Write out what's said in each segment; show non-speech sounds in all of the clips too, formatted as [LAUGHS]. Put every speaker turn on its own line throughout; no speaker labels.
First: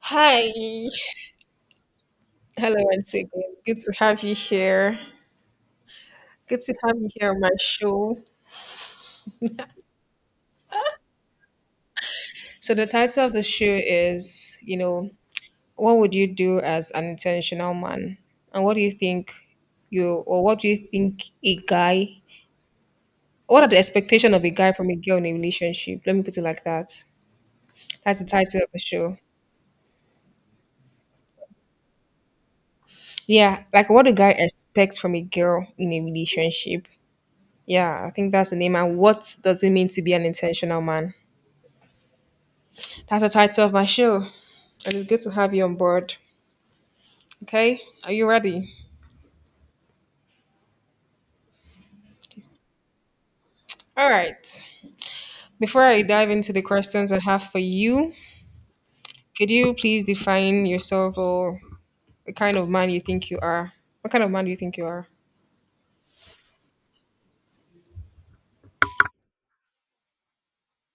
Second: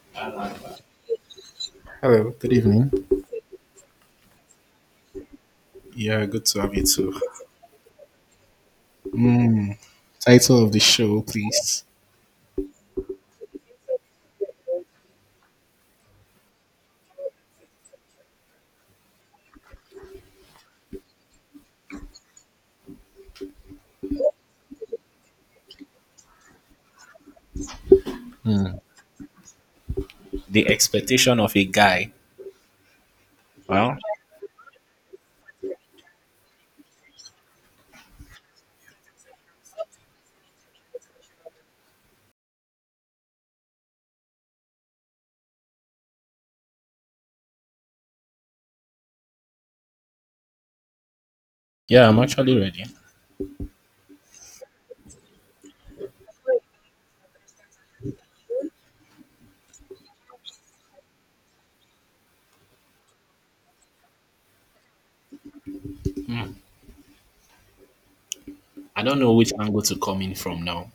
Hi.
Hello, good
Hello
evening.
once again. Good to have you here.
Yeah, good to
Good
have
to
you
have you
too.
here on my show.
Mm, title of the show, please.
So the title of the show is, you know, what would you do as an intentional man? And what do you think you or what do you think a guy what are the expectation of a guy from a girl in a relationship? Let me put it like that. That's the title of the show.
The expectation of a guy.
Yeah, like
Well,
what a guy expects from a girl in a relationship. Yeah, I think that's the name. And what does it mean to be an intentional man? That's the title of my show. It is good to have you on board. Okay, are you ready?
yeah, I'm actually ready.
All right. Before I dive into the questions I have for you, could you please define yourself or the kind of man you think you are? What kind of man do you think you are?
Mm, I don't know which angle to come in from now.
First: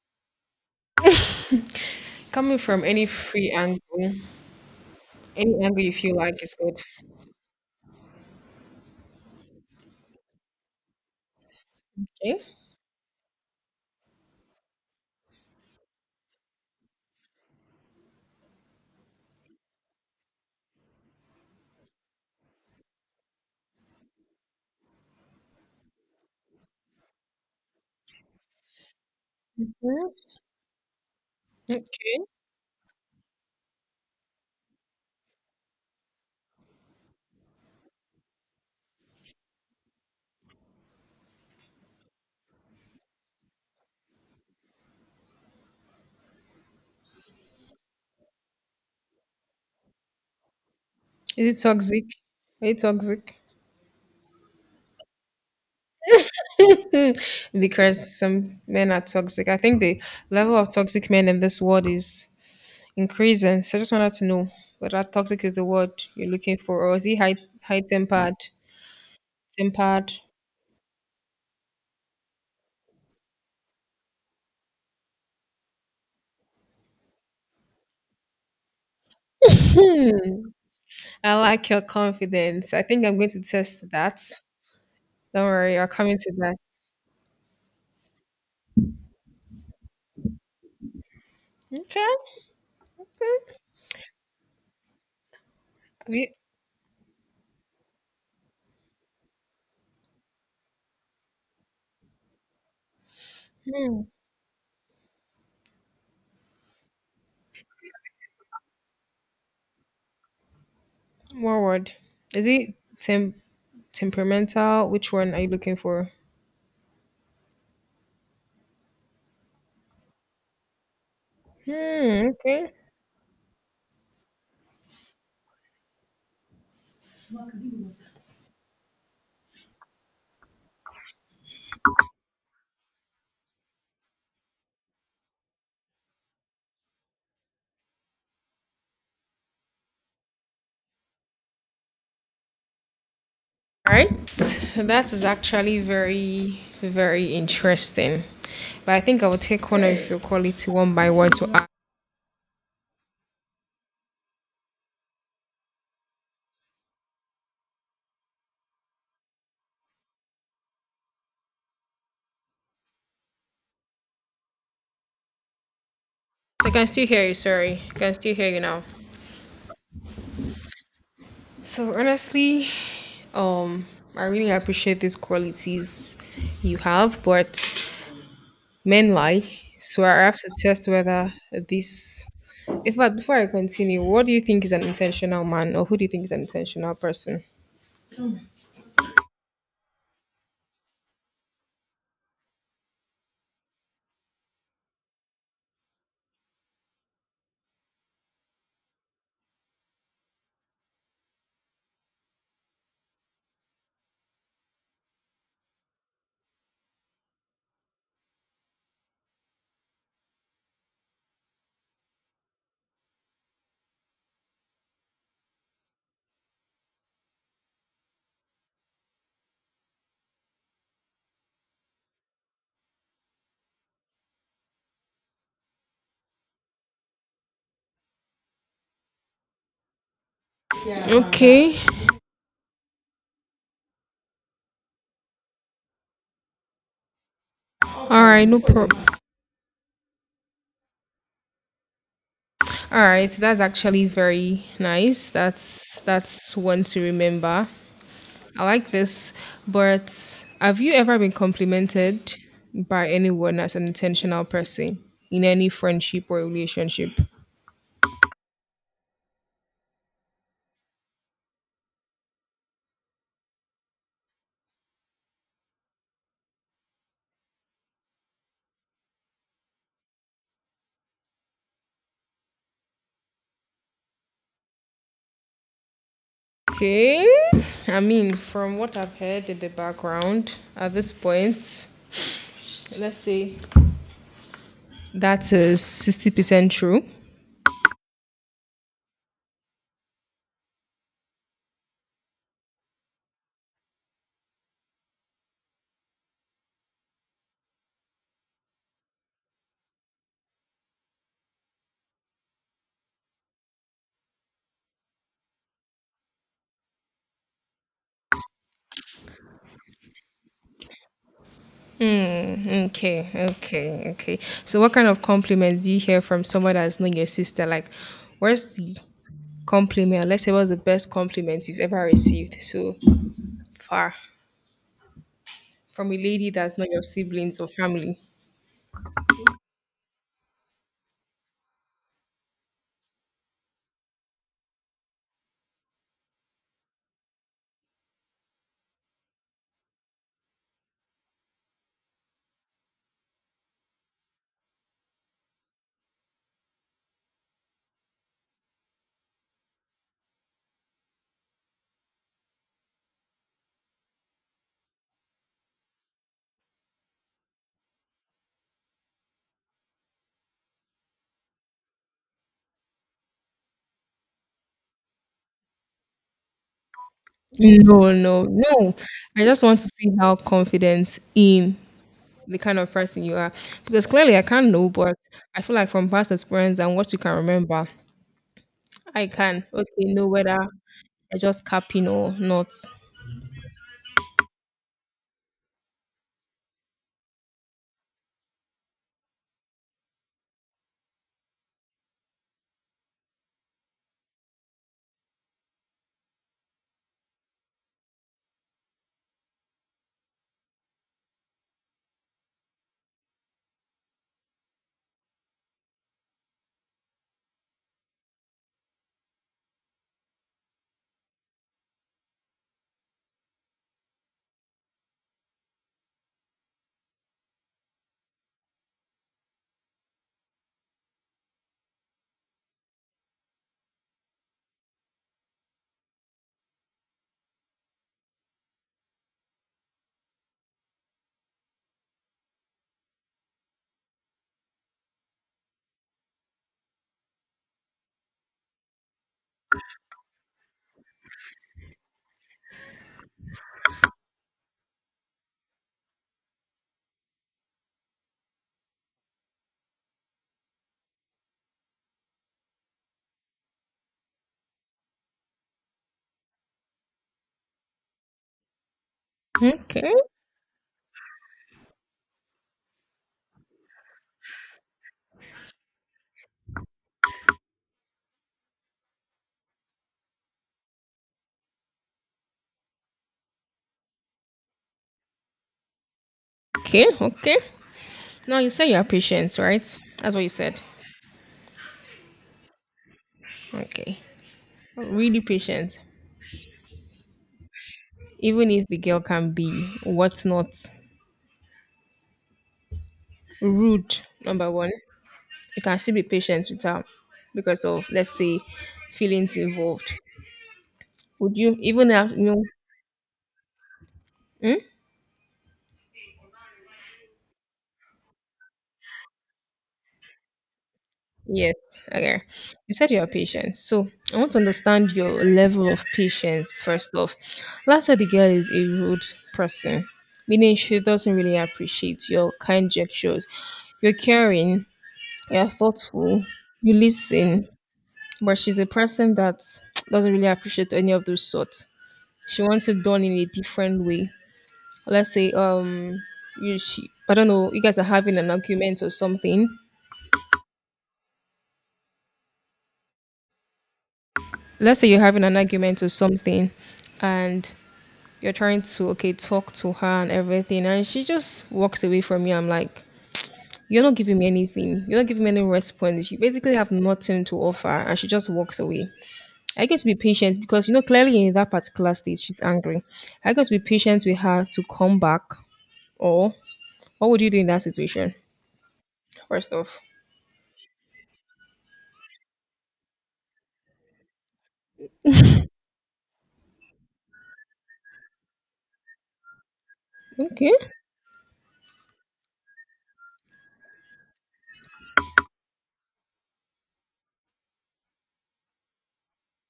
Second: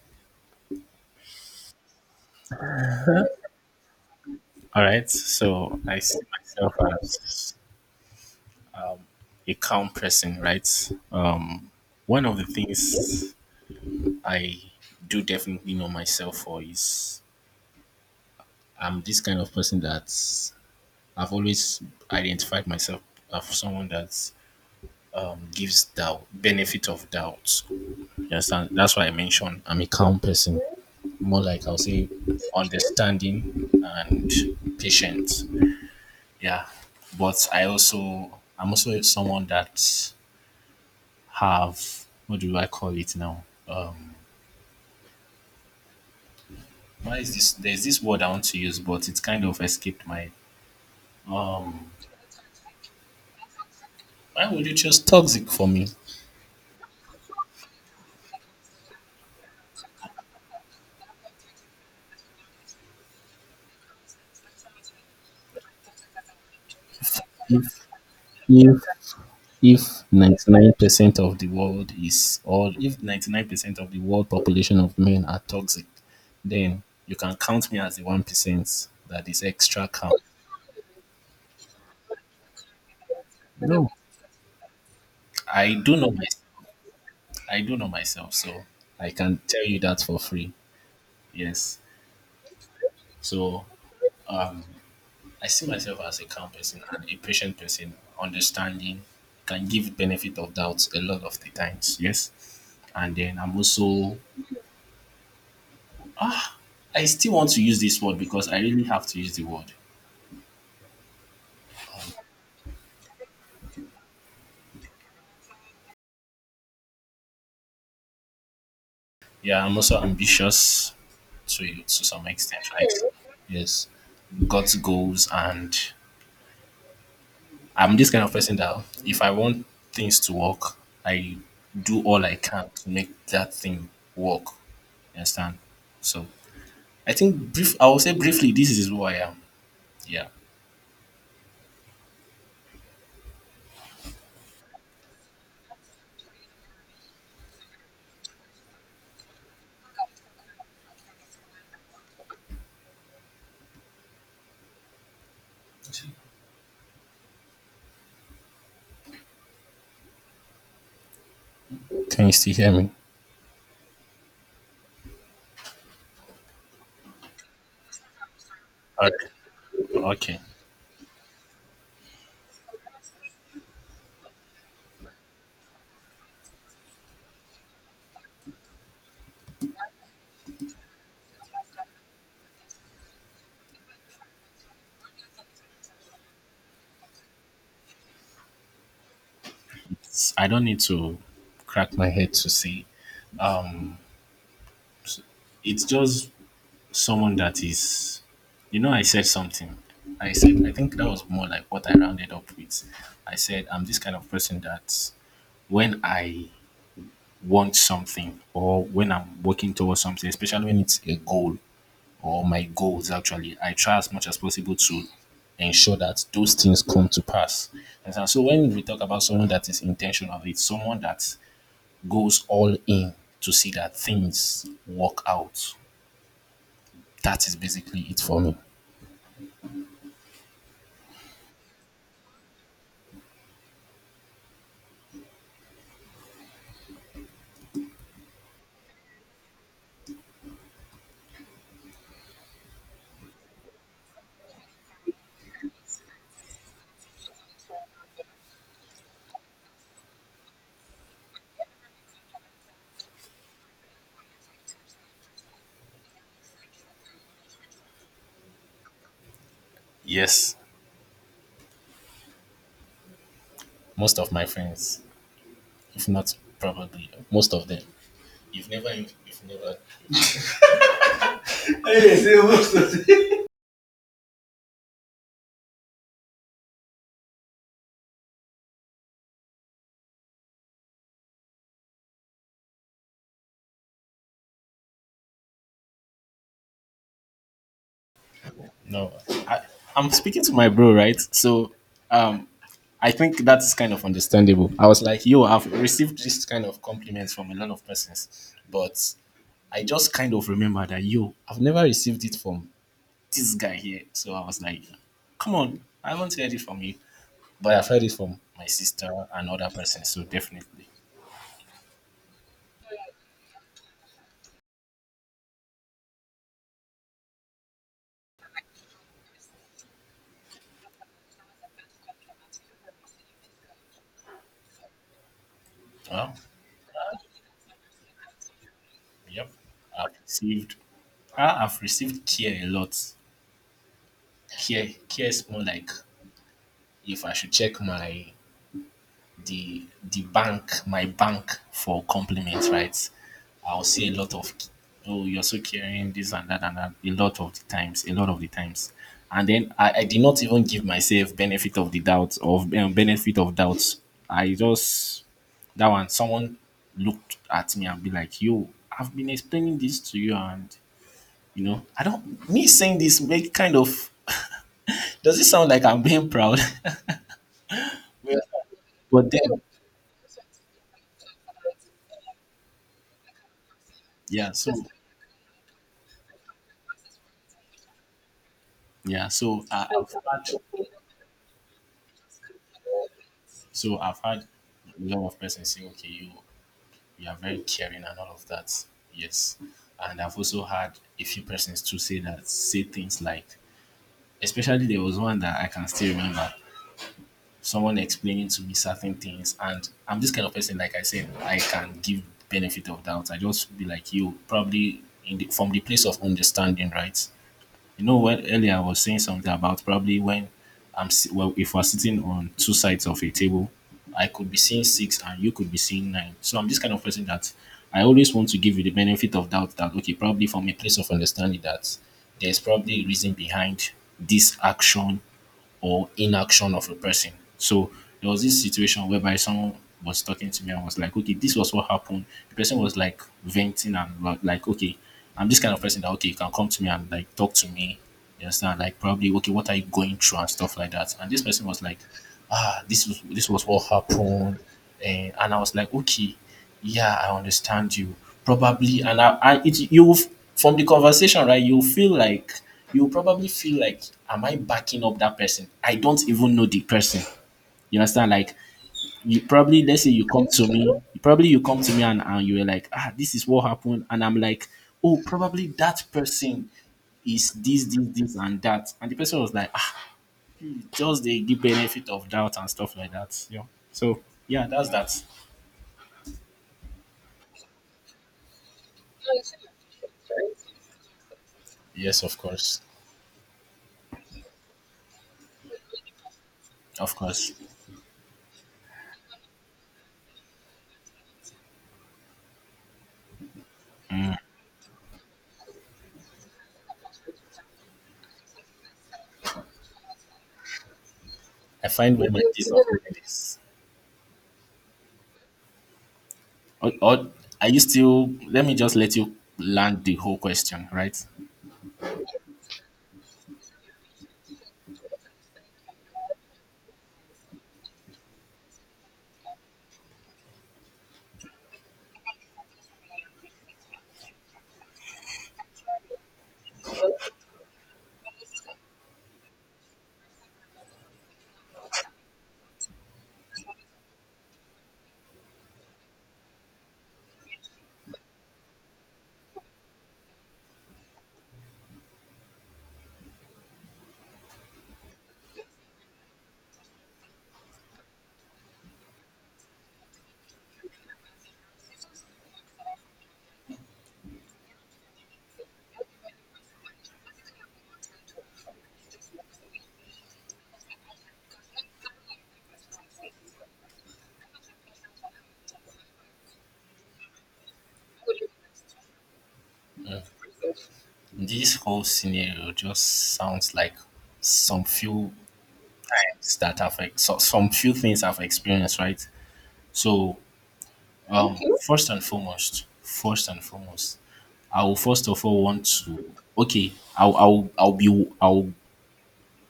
Coming from any free angle,
All right,
any
so
angle you
I
feel
see
like is
myself
good.
as a calm person, right? Um, one of
Okay.
the things I do definitely know myself for is I'm this kind of person that I've always identified myself as someone that gives doubt benefit of doubt. You understand? That's why I mentioned I'm a
Mhm.
calm person. More like I'll say
Okay.
understanding and patient. Yeah. But I'm also someone that have what do I call it now? Um, why is this there's this word I want to use but it's kind of escaped my
Is it toxic? Are you toxic?
why would you choose toxic for me?
[LAUGHS] Because some men are toxic. I think the level of toxic men in this world is increasing. So I just wanted to know whether toxic is the word you're looking for, or is he high
If
tempered?
If
Tempered.
99% of the world is, all, if 99% of the world population of men are toxic, then you can count me as the 1% that is extra calm.
Hmm. I like your confidence. I think I'm going to test
No,
that. Don't
I
worry, I'll
do
come
know my,
into that.
I do know myself, so I can tell you that for free. Yes.
Okay. Hmm.
So I see myself
Have
as a
you-
calm person and a patient person, understanding, can give benefit of doubt a lot of the times. Yes. And then
hmm.
I still want to use this word because I really have to use the word.
More word. Is it tem- temperamental? Which one are you looking for?
Yeah, I'm also ambitious to some
Hmm.
extent,
Okay.
right? Yes, got goals, and I'm this kind of person that if I want things to work, I do all I can to make that thing work. You understand? So I think brief. I will say briefly, this is who I am. Yeah.
All right. That is actually very, very interesting. But I think I will take one of your quality one by one to
Can you still hear me?
So I can still hear you. Sorry, I can still hear you now.
Okay. Okay.
So honestly, um, I really appreciate these qualities you have, but men lie. So I have to test whether this. In fact, before I continue, what do you think is an intentional man, or who do you think is an intentional person?
I don't need to crack my head to see. Um, it's just someone that is you know I said something, I said I think that was more like what I rounded up with. I said I'm this kind of person that when I want something or when I'm working towards something, especially when it's a goal or my goals actually, I try as much as possible to ensure that those things come to pass. And so when we talk about someone that is intentional, it's someone that goes all in to see that things work out. That is basically it for me.
Okay, all right, no problem. All right, that's actually very nice. That's one to remember. I like this, but have you ever been complimented by anyone as an intentional person in any friendship or relationship?
Yes, most of my friends, if not probably most of them, you've never,
Okay. I mean, from what I've heard in the background at this point, let's say that is 60% true.
no. I, I'm speaking to my bro, right? So, um, I think that's kind of understandable. I was like, yo, I've received this kind of compliments from a lot of persons, but I just kind of remember that, yo, I've never received it from this guy here. So I was like, come on, I haven't heard it from you, but I've heard it from my sister and other persons. So definitely,
Okay, okay, okay. So, what kind of compliments do you hear from someone that's not your sister? Like, where's the compliment? Let's say, what's the best compliment you've ever received so far? From a
well,
lady that's not your siblings or family.
yep, I've received I have received care a lot. Care is more like if I should check my the bank, my bank for compliments, right? I'll see a lot of oh, you're so caring, this and that and that. A lot of the times, and then I did not even give myself benefit of the doubt of benefit of doubts. I just that one someone looked at me and be like, "Yo, I've been explaining this to you, and you know, I don't me saying this make kind of." [LAUGHS] Does it sound like I'm being proud? [LAUGHS]
No,
Yeah.
no, no.
But
I
then,
just want to see how confident in the kind of person you are. Because clearly I
yeah.
can't
So
know, but I feel like from past experience and what you can remember,
yeah.
I can
I've
okay know whether
had,
I just capping or not.
so I've had a lot of persons say, okay, you are very caring and all of that. Yes, and I've also had a few persons to say that say things like, especially there was one that I can still remember. Someone explaining to me certain things, and I'm this kind of person. Like I said, I can give benefit of doubt. I just be like you, probably from the place of understanding, right? You know, when earlier I was saying something about probably when well, if we're sitting on two sides of a table, I could be seeing six and you could be seeing nine. So I'm this kind of person that I always want to give you the benefit of doubt that okay, probably from a place of understanding that there's probably a reason behind this action or inaction of a person. So there was this situation whereby someone was talking to me and was like, okay, this was what happened. The person was like like, okay, I'm this kind of person that, okay, you can come to me and like talk to me. You understand? Like, probably, okay, what are you going through and stuff like that. And this person was like, ah, this was what happened. And I was like, okay. Yeah, I understand you. Probably, and I it you f- from the conversation, right? You feel like you probably feel like, am I backing up that person? I don't even know the person. You understand? Like you probably, let's say
Okay,
you come to me, probably you come to me and you were like, ah, this is what happened, and I'm like, oh, probably that person is this, this, this, and that, and the person was like, ah, just they give benefit of doubt and stuff like that. Yeah. So yeah, that's that.
okay, okay. Now you say you're patient, right? That's what you said.
Yes, of course,
Okay. Really patient.
of course.
Even if the girl can be whatnot, rude, number one. You can still be patient with her because of let's say feelings involved would you
I
even
find
have
women
no?
this.
Hmm?
Or are you still? Let me just let you land the whole question, right?
Yes. Okay. You said you're patient, so I want to understand your level of patience first off. Let's the girl is a rude person, meaning she doesn't really appreciate your kind gestures. You're caring, you're thoughtful, you listen, but she's a person that doesn't really appreciate any of those sorts. She wants it done in a different way. Let's say you she, I don't know, you guys are having an argument or something. Let's say you're having an argument or something, and you're trying to okay talk to her and everything, and she just walks away from you. I'm like, you're not giving me anything, you're not giving me any response, you basically have nothing to offer, and she just walks away. I get to be patient because you know clearly in that particular state she's angry. I got to be patient with her to come back, or what would you do in that situation first off?
This whole scenario just sounds like some few times that so, some few things I've experienced, right? So,
Okay,
okay. First and foremost, I will first of all want to okay, I'll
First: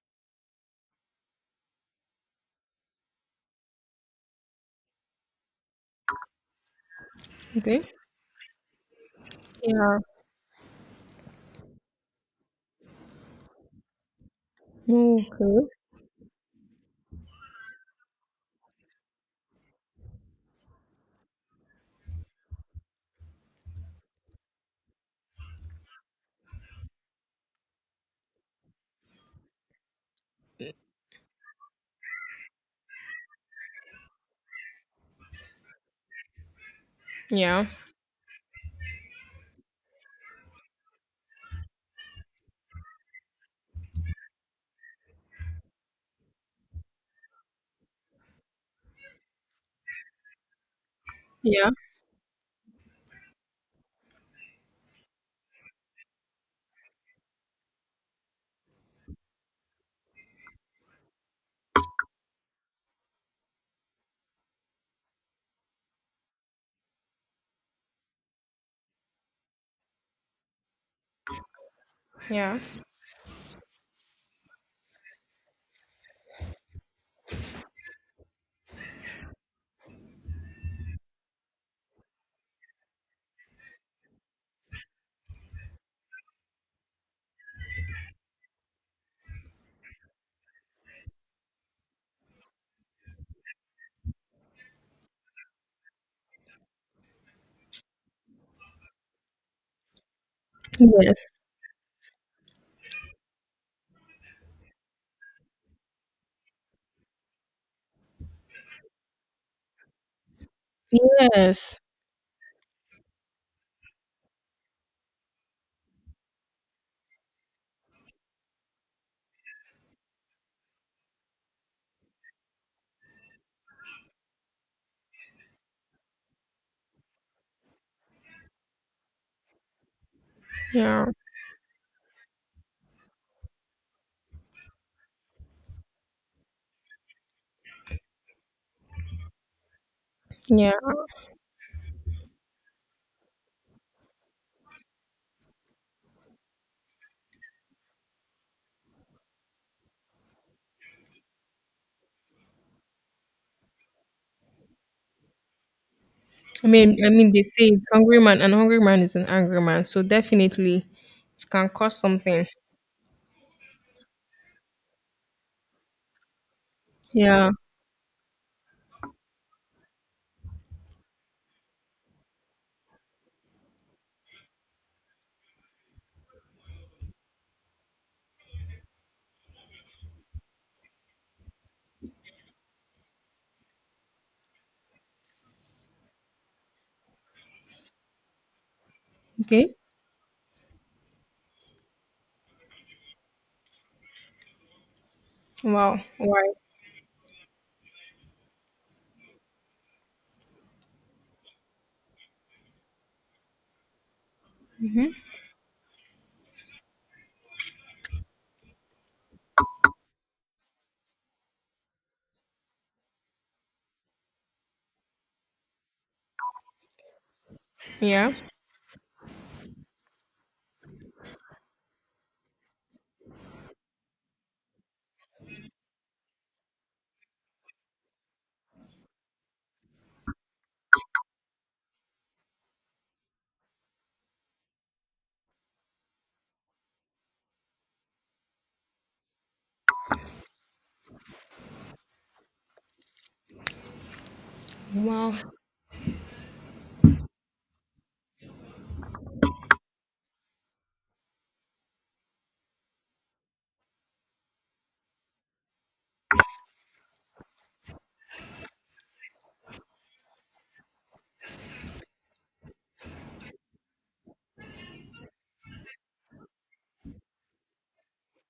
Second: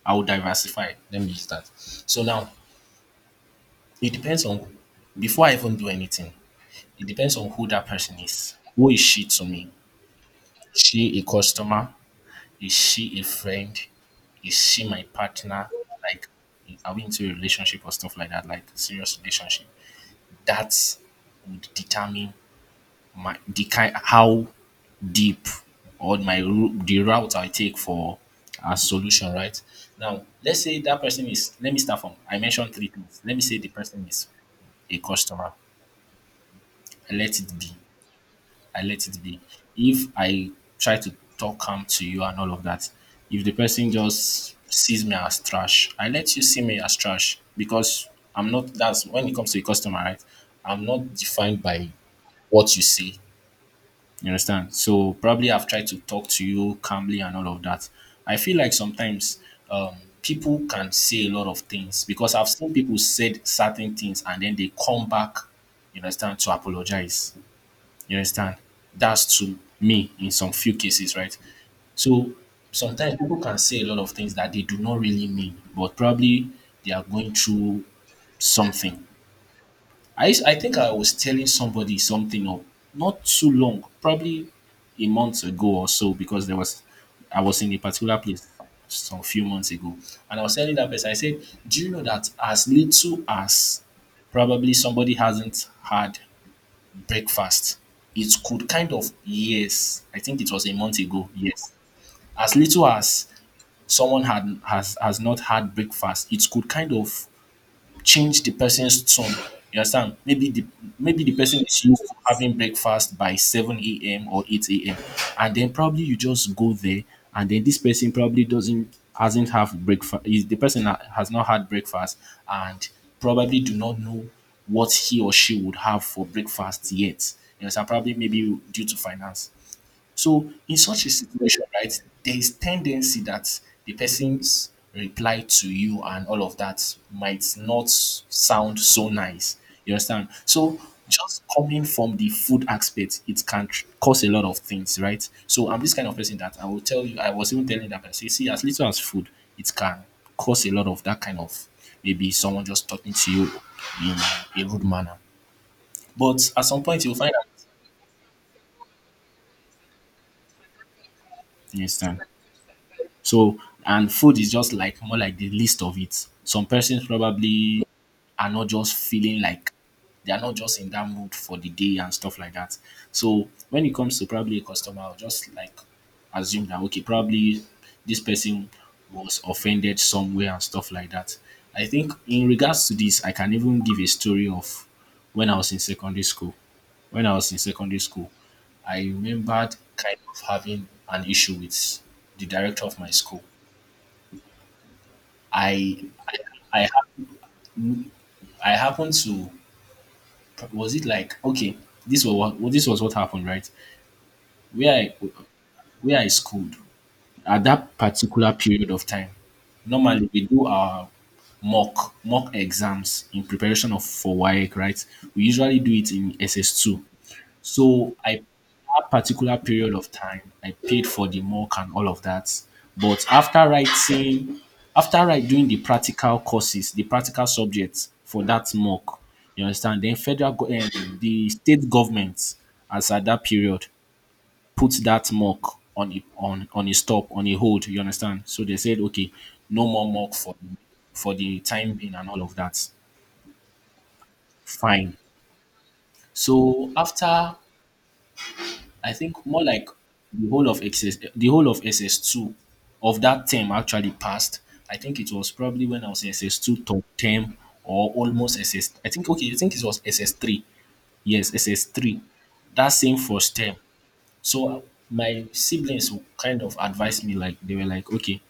I'll diversify. Let me use that. So now it depends on before I even do anything, it depends on who
okay,
that person is. Who is she to me?
yeah.
Is she a customer? Is she a friend? Is she my
Okay.
partner? Like, are we into a relationship or stuff like that? Like, serious relationship. That would determine my the kind how deep or the route I take for a solution. Right now, let's say that person is. Let me start from. I mentioned three things. Let me say the person is a customer. Let it
Yeah.
be I let it be. If I try to talk calm to you and all of that, if the person just sees me as trash, I let you see me as trash because I'm not that's when it comes to a customer, right? I'm not defined
Yeah.
by what you say. You understand? So probably I've tried to talk to you calmly and all of that. I feel like sometimes um, people can say a lot of things because I've seen people said certain things and then they come back, you understand, to apologize. You understand? That's to me in some few cases, right? So
Yeah.
sometimes people can say a lot of things that they do not really mean, but probably they are going through something. I think I was telling somebody something or not too long, probably a month ago or so, because there was I was in a particular place some few months ago, and I was telling that person, I said, "Do you know that as little as probably somebody hasn't had breakfast. It could kind of yes, I think it was a month ago.
Yes.
Yes, as little as someone had has not had breakfast, it could kind of change the person's tone. You understand? Maybe the person
Yes.
is used to having breakfast by 7 a.m. or 8 a.m. And then probably you just go there and then this person probably doesn't hasn't have breakfast the person has not had breakfast and probably do not know what he or she would have for breakfast yet. You understand? Probably maybe due to finance. So, in such
Yeah.
a situation, right, there is tendency that the person's reply to you and all of that might not sound so nice. You understand?
Yeah.
So, just coming from the food aspect, it can cause a lot of things, right? So, I'm this kind of person that I will tell you, I was even telling that person, see, as little as food, it can cause a lot of that kind of maybe someone just talking to you in a rude manner. But at
I
some
mean,
point,
I
you'll
mean
find
they
out.
say it's hungry man, and hungry man is an angry man. So definitely it can
You
cause
understand?
something.
So, and food is just like more like the least of it. Some persons
Yeah.
probably are not just feeling like they are not just in that mood for the day and stuff like that. So when it comes to probably a customer, I'll just like assume that okay, probably this person was offended somewhere and stuff like that. I think in regards to this, I can even give a story of when I was in secondary school. When I was in secondary school, I remembered
Okay.
kind of having an issue with the director of my school.
Wow.
I I
Why?
I, hap- I happened to was it like okay this was this was what happened, right? Where
Hmm.
I schooled at that particular period of time, normally we do our mock exams in preparation of for WAEC, right? We usually do it in SS2. So
Yeah.
I That particular period of time, I paid for the mock and all of that. But after writing, after I doing the practical courses, the practical subjects for that mock, you understand? Then the state government, as at that period, put that mock on on a stop, on a hold. You understand? So they said, okay, no more mock for the time being and all of that. Fine.
Wow.
So after I think more like the whole of XS, the whole of SS2 of that term actually passed. I think it was probably when I was in SS2 top term or almost SS. I think okay, I think it was SS3. Yes, SS3. That same first term. So my siblings kind of advised me, like they were like, okay,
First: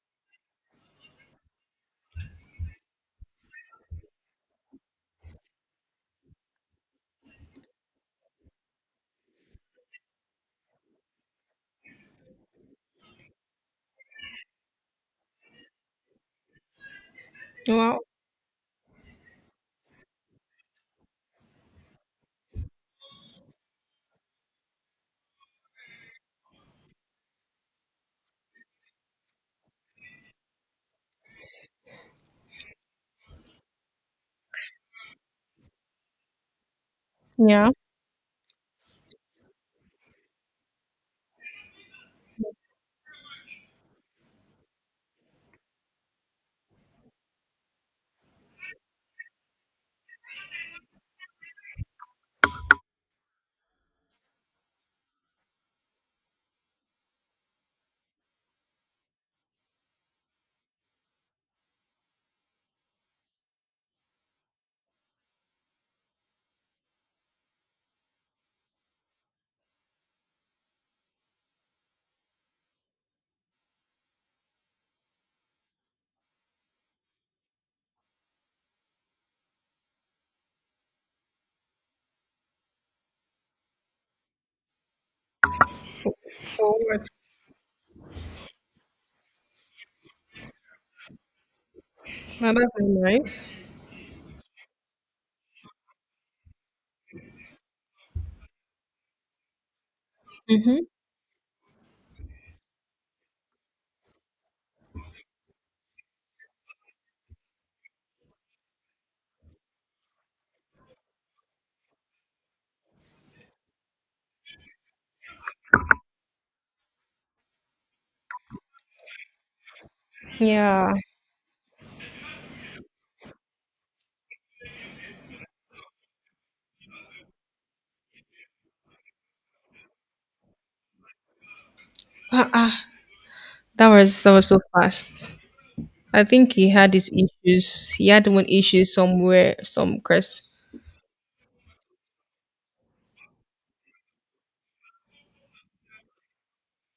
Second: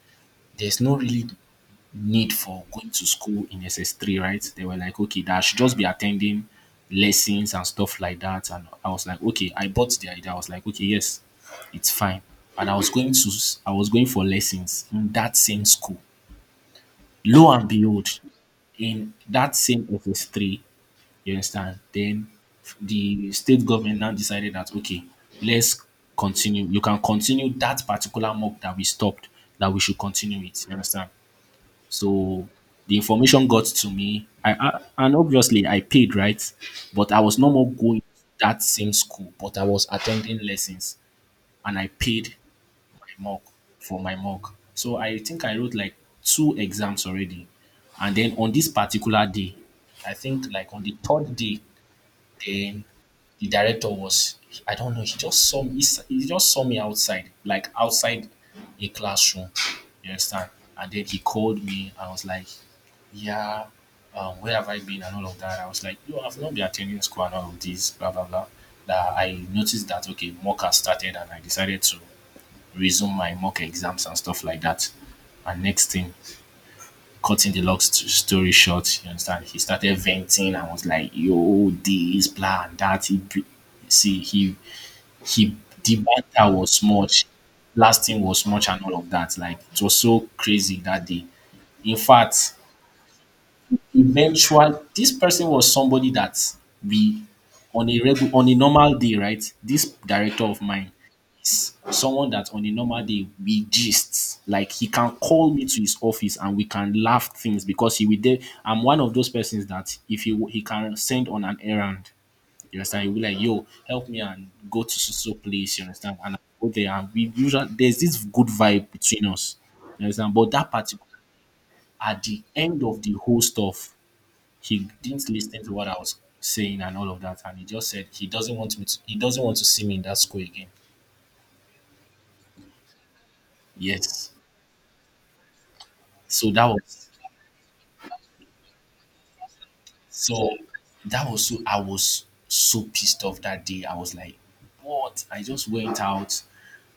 there's no really need for going to school in SS3, right? They were like, okay, that I should just be attending lessons and stuff like that. And I was like, okay, I bought the idea. I was like, okay, yes, it's fine. And I was going for lessons in that same school. Lo and
Wow.
behold, in that same SS3, you understand? Then the state government now decided that, okay, let's continue. You can continue that particular mock that we stopped, that we should continue it. You understand? So the information got to me. I And obviously I paid, right, but I was no more
Yeah.
going to that same school, but I was attending lessons and I paid my mock for my mock. So I think I wrote like two exams already. And then on this particular day, I think like on the third day, then the director was, I don't know, he just saw me he just saw me outside, like outside a classroom. You understand? And then he called me. I was like, yeah, where have I been and all of that? I was like, yo, I've not been attending school and all of this, blah blah blah. That I noticed that okay, mock has started and I decided to resume my mock exams and stuff like that. And next thing, cutting the long story short, you understand, he started venting and was like, yo, this, blah, and that. He, br- see, he, the banter
So
was
what?
much, lasting was much, and all of that. Like, it was so crazy that day. In
Now
fact,
that's very nice.
eventually, this person was somebody that we, on on a normal day, right? This director of
Mm-hmm.
mine, someone that on a normal day we gist. Like he can call me to his office and we can laugh things because he will there. I'm one of those persons that if he can send on an errand, you understand, he'll be like, yo, help me and go to so so place, you understand? And I go there and we usually there's this good vibe between us. You understand? But that
Yeah.
particular at the end of the whole stuff, he didn't listen to what I was saying and all of that, and he just said he doesn't want to see me in that school again.
Ah, ah.
Yes.
That was so fast. I
So
think
that
he had
was
his issues. He had one issue somewhere, some crest.
So that was, so I was so pissed off that day. I was like, what? I just went out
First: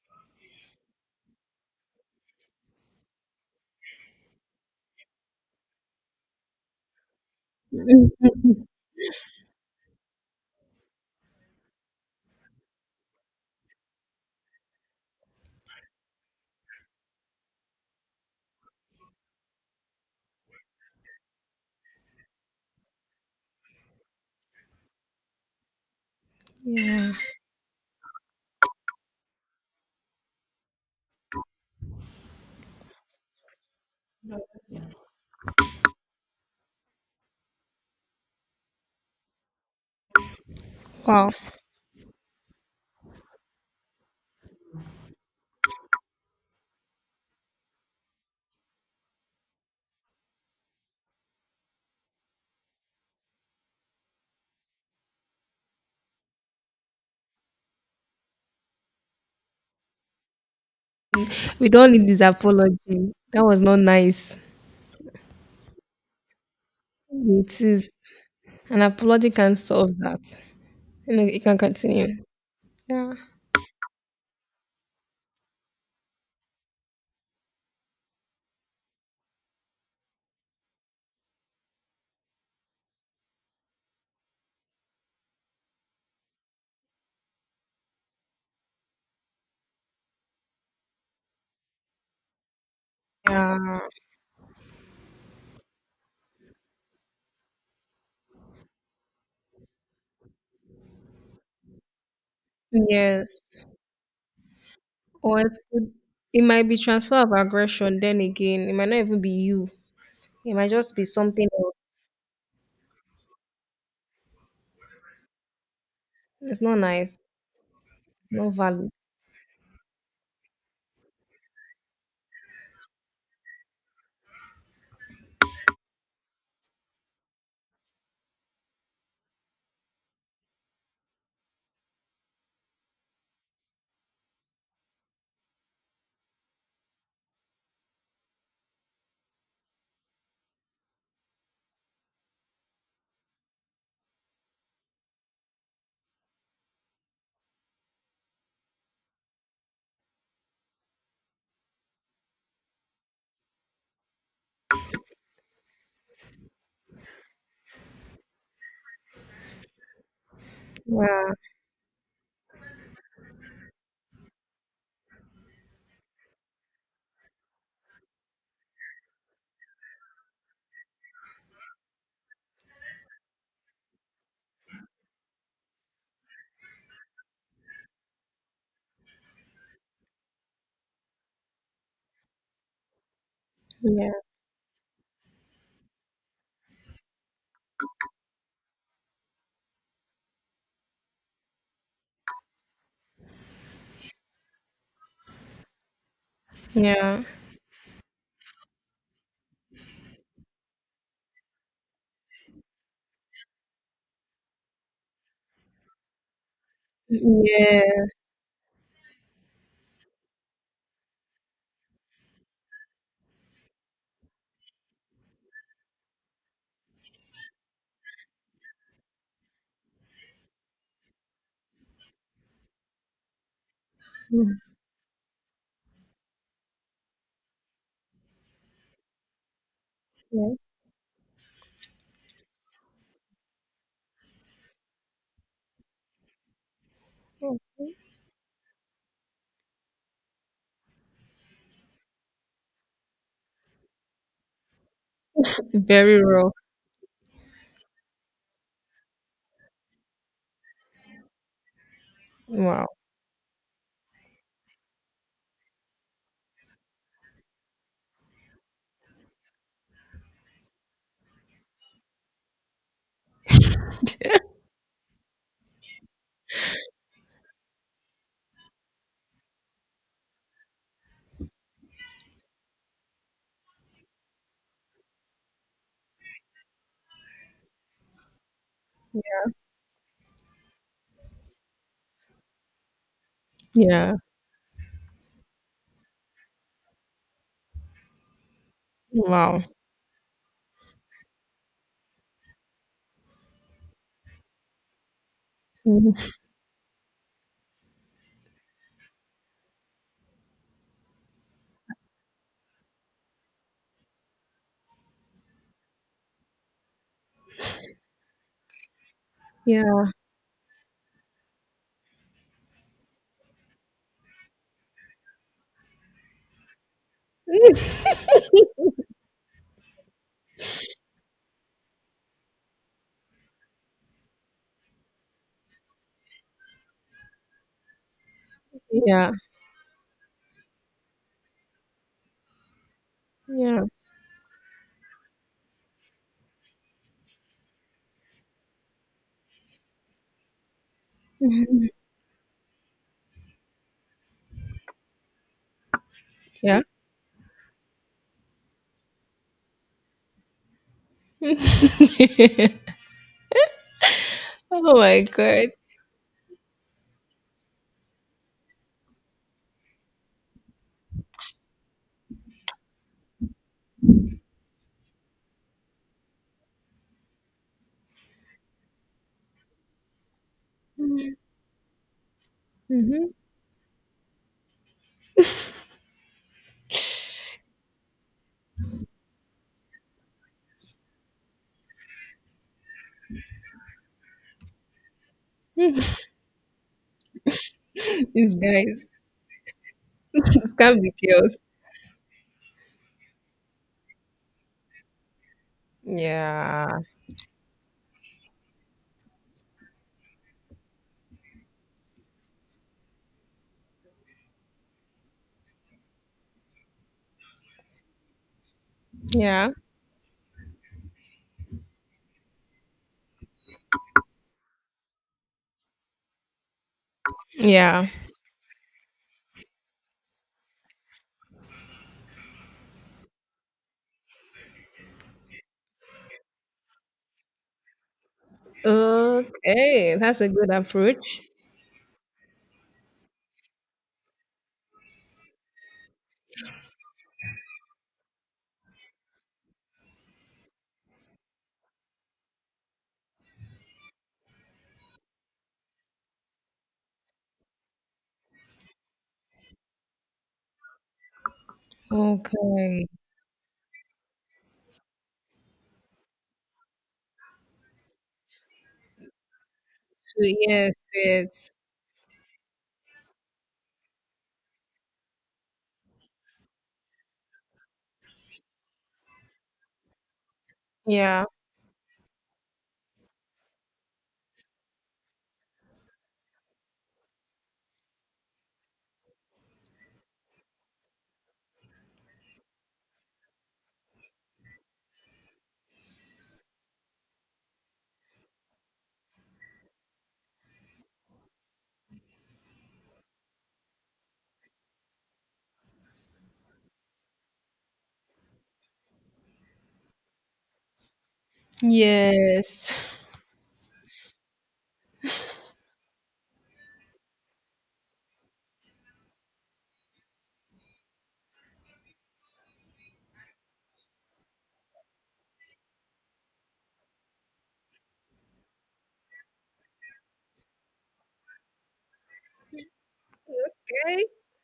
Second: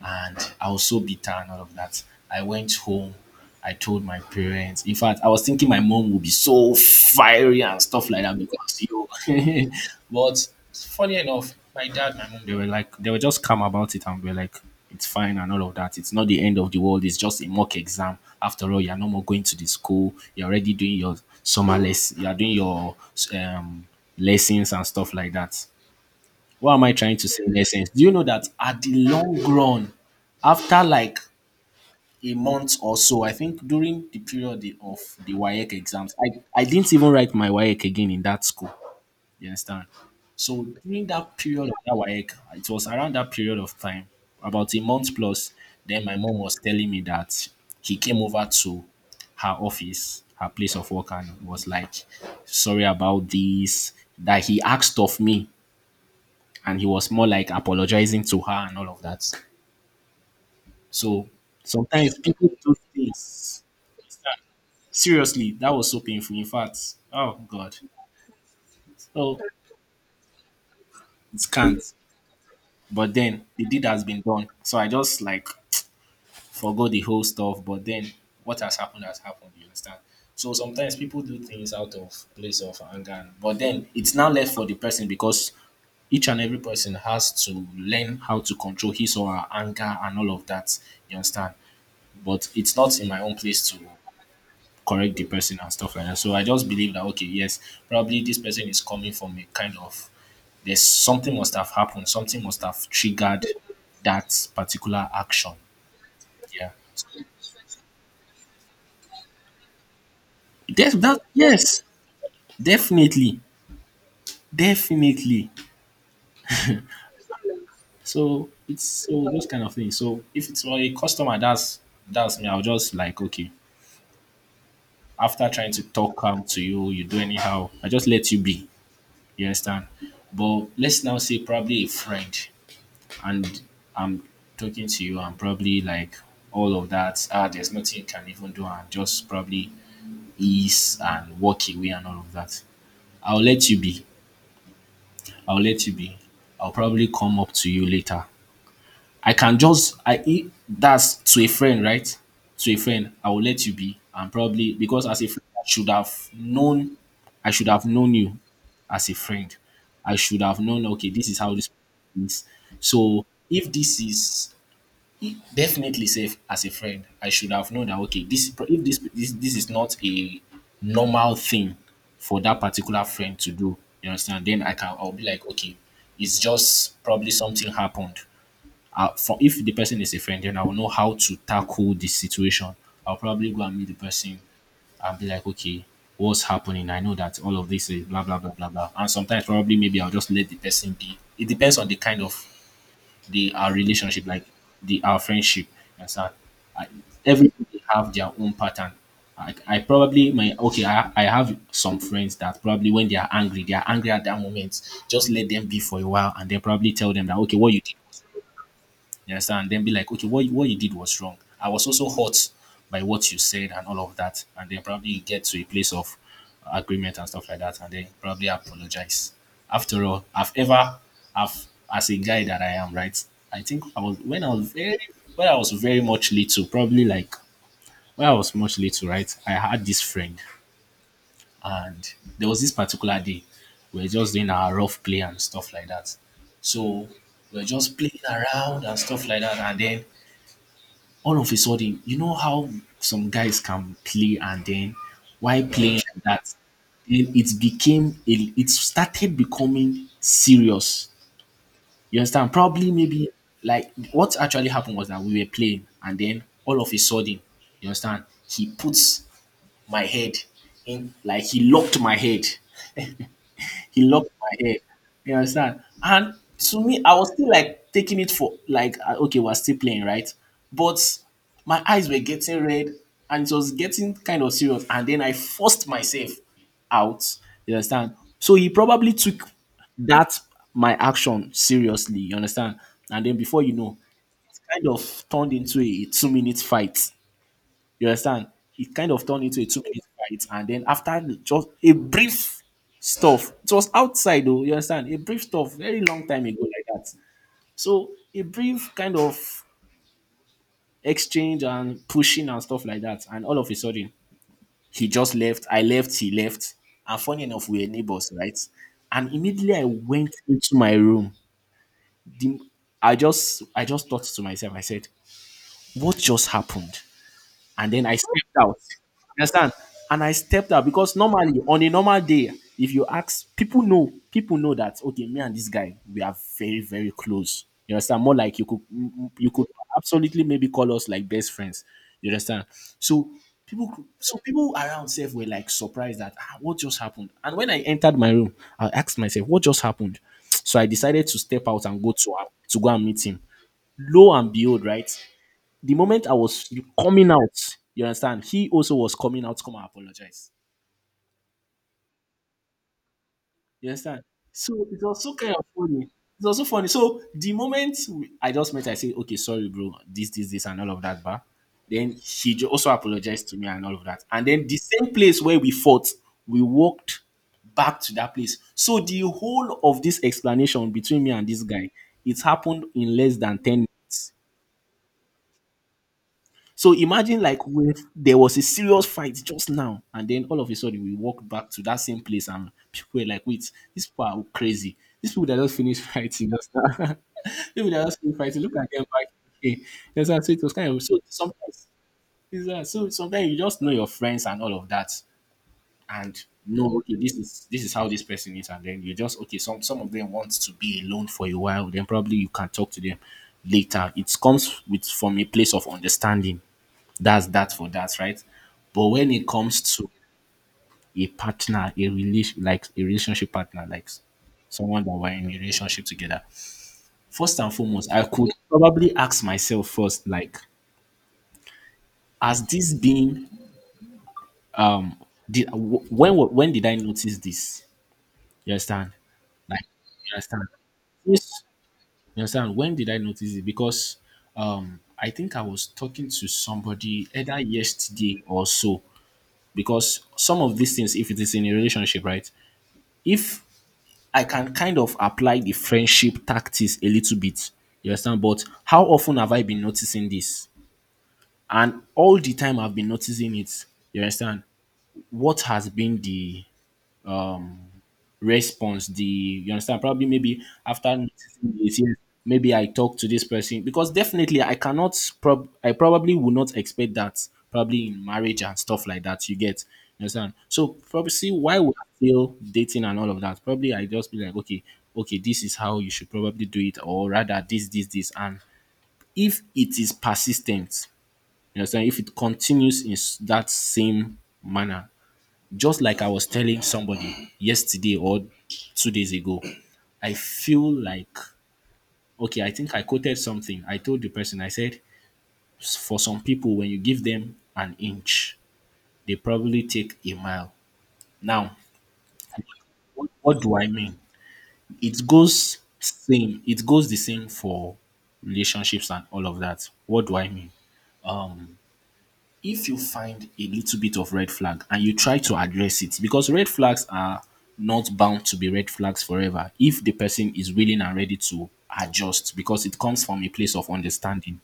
and I was so bitter and all of that. I went home. I told my parents. In fact, I was thinking my mom would be so fiery and stuff like that
[LAUGHS]
because you. [LAUGHS] But funny enough, my dad, my mom, they were like, they were just calm about it and were like, it's fine and all of that. It's not the end of the world. It's just a mock exam. After all, you're no more going to the school. You're already doing your summer less. You're doing your um, lessons and stuff like that. What am I
Yeah.
trying to say in essence? Do you know that at the long run, after like a month or so, I think during the period of the WAEC exams, I didn't even write my WAEC again in that school. You understand? So during
Wow.
that period of that WAEC, it was around that period of time, about a month plus, then my mom was telling me that he came over to her office, her place of work, and was like, sorry about this, that he asked of me and he was more like apologizing to her and all of that. So
We don't need
sometimes
this
people do
apology. That was
things.
not nice.
Seriously, that was so painful. In fact, oh
It
god,
is. An apology
oh
can solve that. You know, you
it
can
can't.
continue. Yeah.
But then the deed has been done, so I just like forgot the whole stuff. But then what has happened has happened. You understand? So sometimes people do things out of place of anger, and but then it's now left for the person because each and every person has to learn how to control his or her anger and all of that. You understand? But it's not in my own place to
Yeah.
correct the person and stuff like that. So I just believe that okay, yes, probably this person is coming from a kind of there's something must have happened, something must have triggered
Yes.
that particular
Or
action.
it could it might
Yeah.
be transfer of aggression then again. It might not even be you. It might just be
That,
something else.
yes, definitely, definitely.
It's not nice.
So
No
it's
valid.
so those kind of things. So if it's for a customer, that's me. I'll just like okay. After trying to talk calm to you, you do anyhow. I just let you be. You understand? But let's now say probably a friend. And I'm talking to you and probably like all of that, ah, there's nothing you can even do and just probably ease and walk away and all of that. I'll let you be i'll let you be I'll probably come up to you later. I can just I- That's to a friend, right? To a friend, I will let you be, and probably because as a friend I should have known. I should have known you. As a friend, I should have known, okay, this
Yeah.
is how this is. So if this is definitely safe, as a friend I should have known that okay, this if this this, this is not a normal thing for that particular friend to do. You understand? Then I'll be like okay, it's just probably something happened. For if the person is a friend, then I will know how to tackle this situation. I'll probably go and meet the
Yeah.
person and be like okay, what's happening? I know that all of this is blah blah blah blah blah. And sometimes probably maybe I'll just let the person be. It depends on the kind of the our relationship, like the our friendship. And so I,
Yeah.
everybody have their own pattern. I probably my okay. I have some friends that probably when they are angry at that moment. Just let them be for a while, and then probably tell them that okay, what you did,
Yes.
you understand? Then be like, okay, what you did was wrong. I was also hurt by what you said and all of that. And then probably you get to a place of agreement and stuff like that. And then probably apologize. After all, I've, as a guy that I am, right? I think I was, when I
Mm.
was very, When I was very much little, probably like, when I was much little, right? I had this friend
Yeah.
and there was this particular day we were just doing our rough play and stuff like that. So we were just playing around and stuff like that. And then all of a sudden, you know how some guys can play and then while playing like
Very raw.
that, then it started becoming serious. You understand?
Wow.
Probably maybe like what actually happened was that we were playing and then all of a sudden, you understand, my head he locked my head he locked my hair. You understand? And to me, I was still like taking it for like okay, we're still playing, right? But my eyes were getting red and it was getting kind of serious. And then I forced myself out. You understand? So he probably took that my action seriously, you understand? And then before you know,
Yeah.
it kind of turned into a two-minute fight. You understand? It kind of turned into
Wow.
a 2-minute fight, and then after just a brief stuff, it was outside though. You understand? A brief stuff, very
Mhm.
long time ago like that. So a brief kind of exchange and pushing and stuff like that, and all of a sudden he just left. I left. He left. And funny enough, we were neighbors, right? And immediately I
Yeah.
went into my room. The- I just thought to myself. I said, "What just happened?" And then
[LAUGHS]
I stepped out. You understand? And I stepped out because normally on a normal day, if you ask people know that okay, me and this guy, we are very, very close. You understand? More like
Yeah.
you could absolutely maybe call us like best friends. You understand? So people around self were like surprised that ah, what just happened. And when I entered my room, I asked myself, what just happened? So I decided to step
Yeah.
out and go to go and meet him. Lo and behold, right? The moment I was
Yeah.
coming out, you understand, he also was coming out to come and apologize.
[LAUGHS] Oh
You understand? So it
my
was so kind of
god.
funny. It's also funny. So the moment I just met, I said, okay, sorry, bro, this, and all of that, but then he also apologized to me and all of that. And then the same place where we fought, we walked back to that place. So the whole of this explanation between me and this guy, it happened in
Mhm.
less than 10. So imagine like with there was a serious fight just now, and then all of a sudden we walked back to that same place, and people were like, "Wait, these people are crazy. These people that just finished [LAUGHS]
[LAUGHS]
fighting just now, [LAUGHS] people that just finished
These
fighting. Look at them
guys.
back." Okay, that's how so it was
It
kind
can
of
be
so
chaos.
sometimes so sometimes you just know your friends and all of that, and know
Yeah.
okay this is how this person is, and then you just okay some of them want to be alone for a while, then probably you can talk to them later. It comes with from a place of understanding that's that for that, right? But when it
Yeah.
comes to a partner, a relation like a relationship partner, like someone that we're in a relationship together, first and
Yeah.
foremost, I could probably ask myself first, like, has this been did wh- when wa- when did I notice this? You understand? Like,
Okay.
you
That's a
understand?
good approach.
Yes, you understand? When did I notice it? Because I think I was talking to somebody either yesterday or so. Because some of these things, if it is in a relationship, right? If I can kind of apply the friendship tactics a little bit. You understand? But how often have I been noticing this? And all the time I've
Okay.
been noticing it, you understand? What has been the response. The you understand? Probably
So
maybe
yes,
after noticing
it's
this, yes, maybe I talk to this person because definitely I cannot. I probably would not expect that. Probably in marriage and stuff like that, you get. You understand? So probably
yeah.
see why we are still dating and all of that. Probably I just be like, okay, this is how you should probably do it, or rather this, this, this. And if it is persistent, you understand, if it continues in that same manner, just like I was telling somebody yesterday or 2 days ago, I feel like, okay, I think I quoted something. I told the person, I said, for some people, when you give them an inch, they probably take a mile. Now,
Yes.
what do I mean? It goes same, it goes the same for relationships and all of that. What do I mean? If you find a little bit of red flag and you try to address it because red flags are not bound to be red flags forever if the person is willing and ready to adjust because it comes from a place of
Okay.
understanding.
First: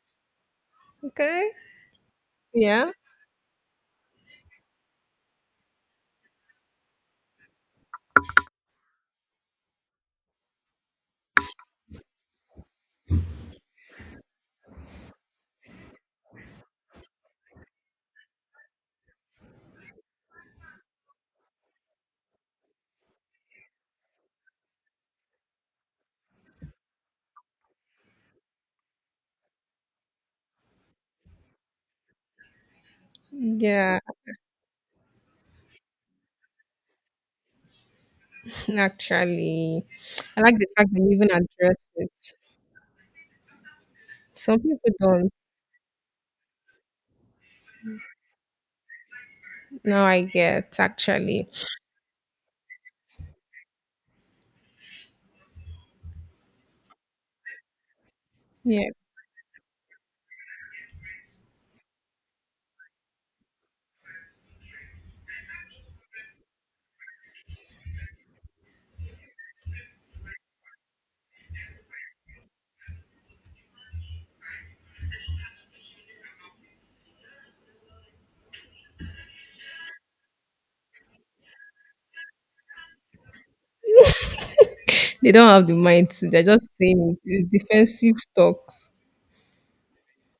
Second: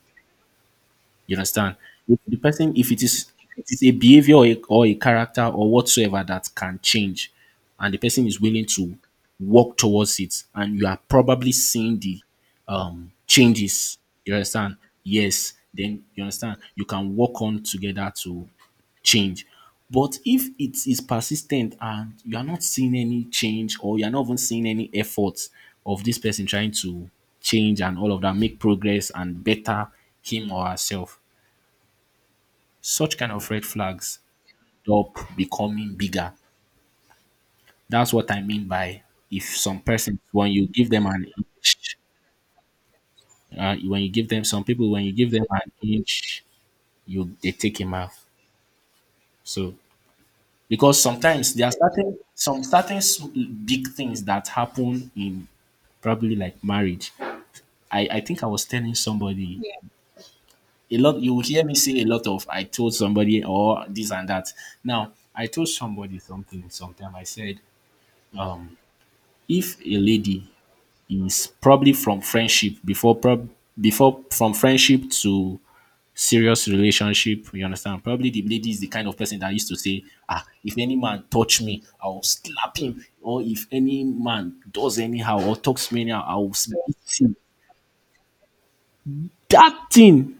You
Okay.
understand? If the person if
Yeah.
it is if it's a behavior or a character or whatsoever that can change and the person is willing to work towards it and you are probably seeing the changes. You understand? Yes. Then you understand you can work on together to change. But if it is persistent and you are not seeing any change or you are not even seeing any efforts of this person trying to change and all of that, make progress and better him or herself, such kind of red
Yeah.
flags stop becoming bigger. That's what I mean by if some
Actually.
person
I
when
like the
you give
fact that
them
you
an
even address
inch,
it.
when you give them
Some
some people
people
when you give
don't.
them an inch you they take him off. So
Now I get
because
actually.
sometimes there are certain some big things that happen in probably like marriage. I think I was
Yeah.
telling somebody. Yeah. A lot. You would hear me say a lot of I told somebody or this and that. Now I told somebody something sometime. I said if a lady is probably from friendship before prob before from friendship to serious relationship. You understand? Probably the lady is the kind of person that used to say, ah, if any man touch me, I'll slap him. Or if any man does
They
anyhow
don't
or
have the
talks me
mind
anyhow,
to. They're
I'll
just saying it.
beat him.
It's defensive stocks.
That thing,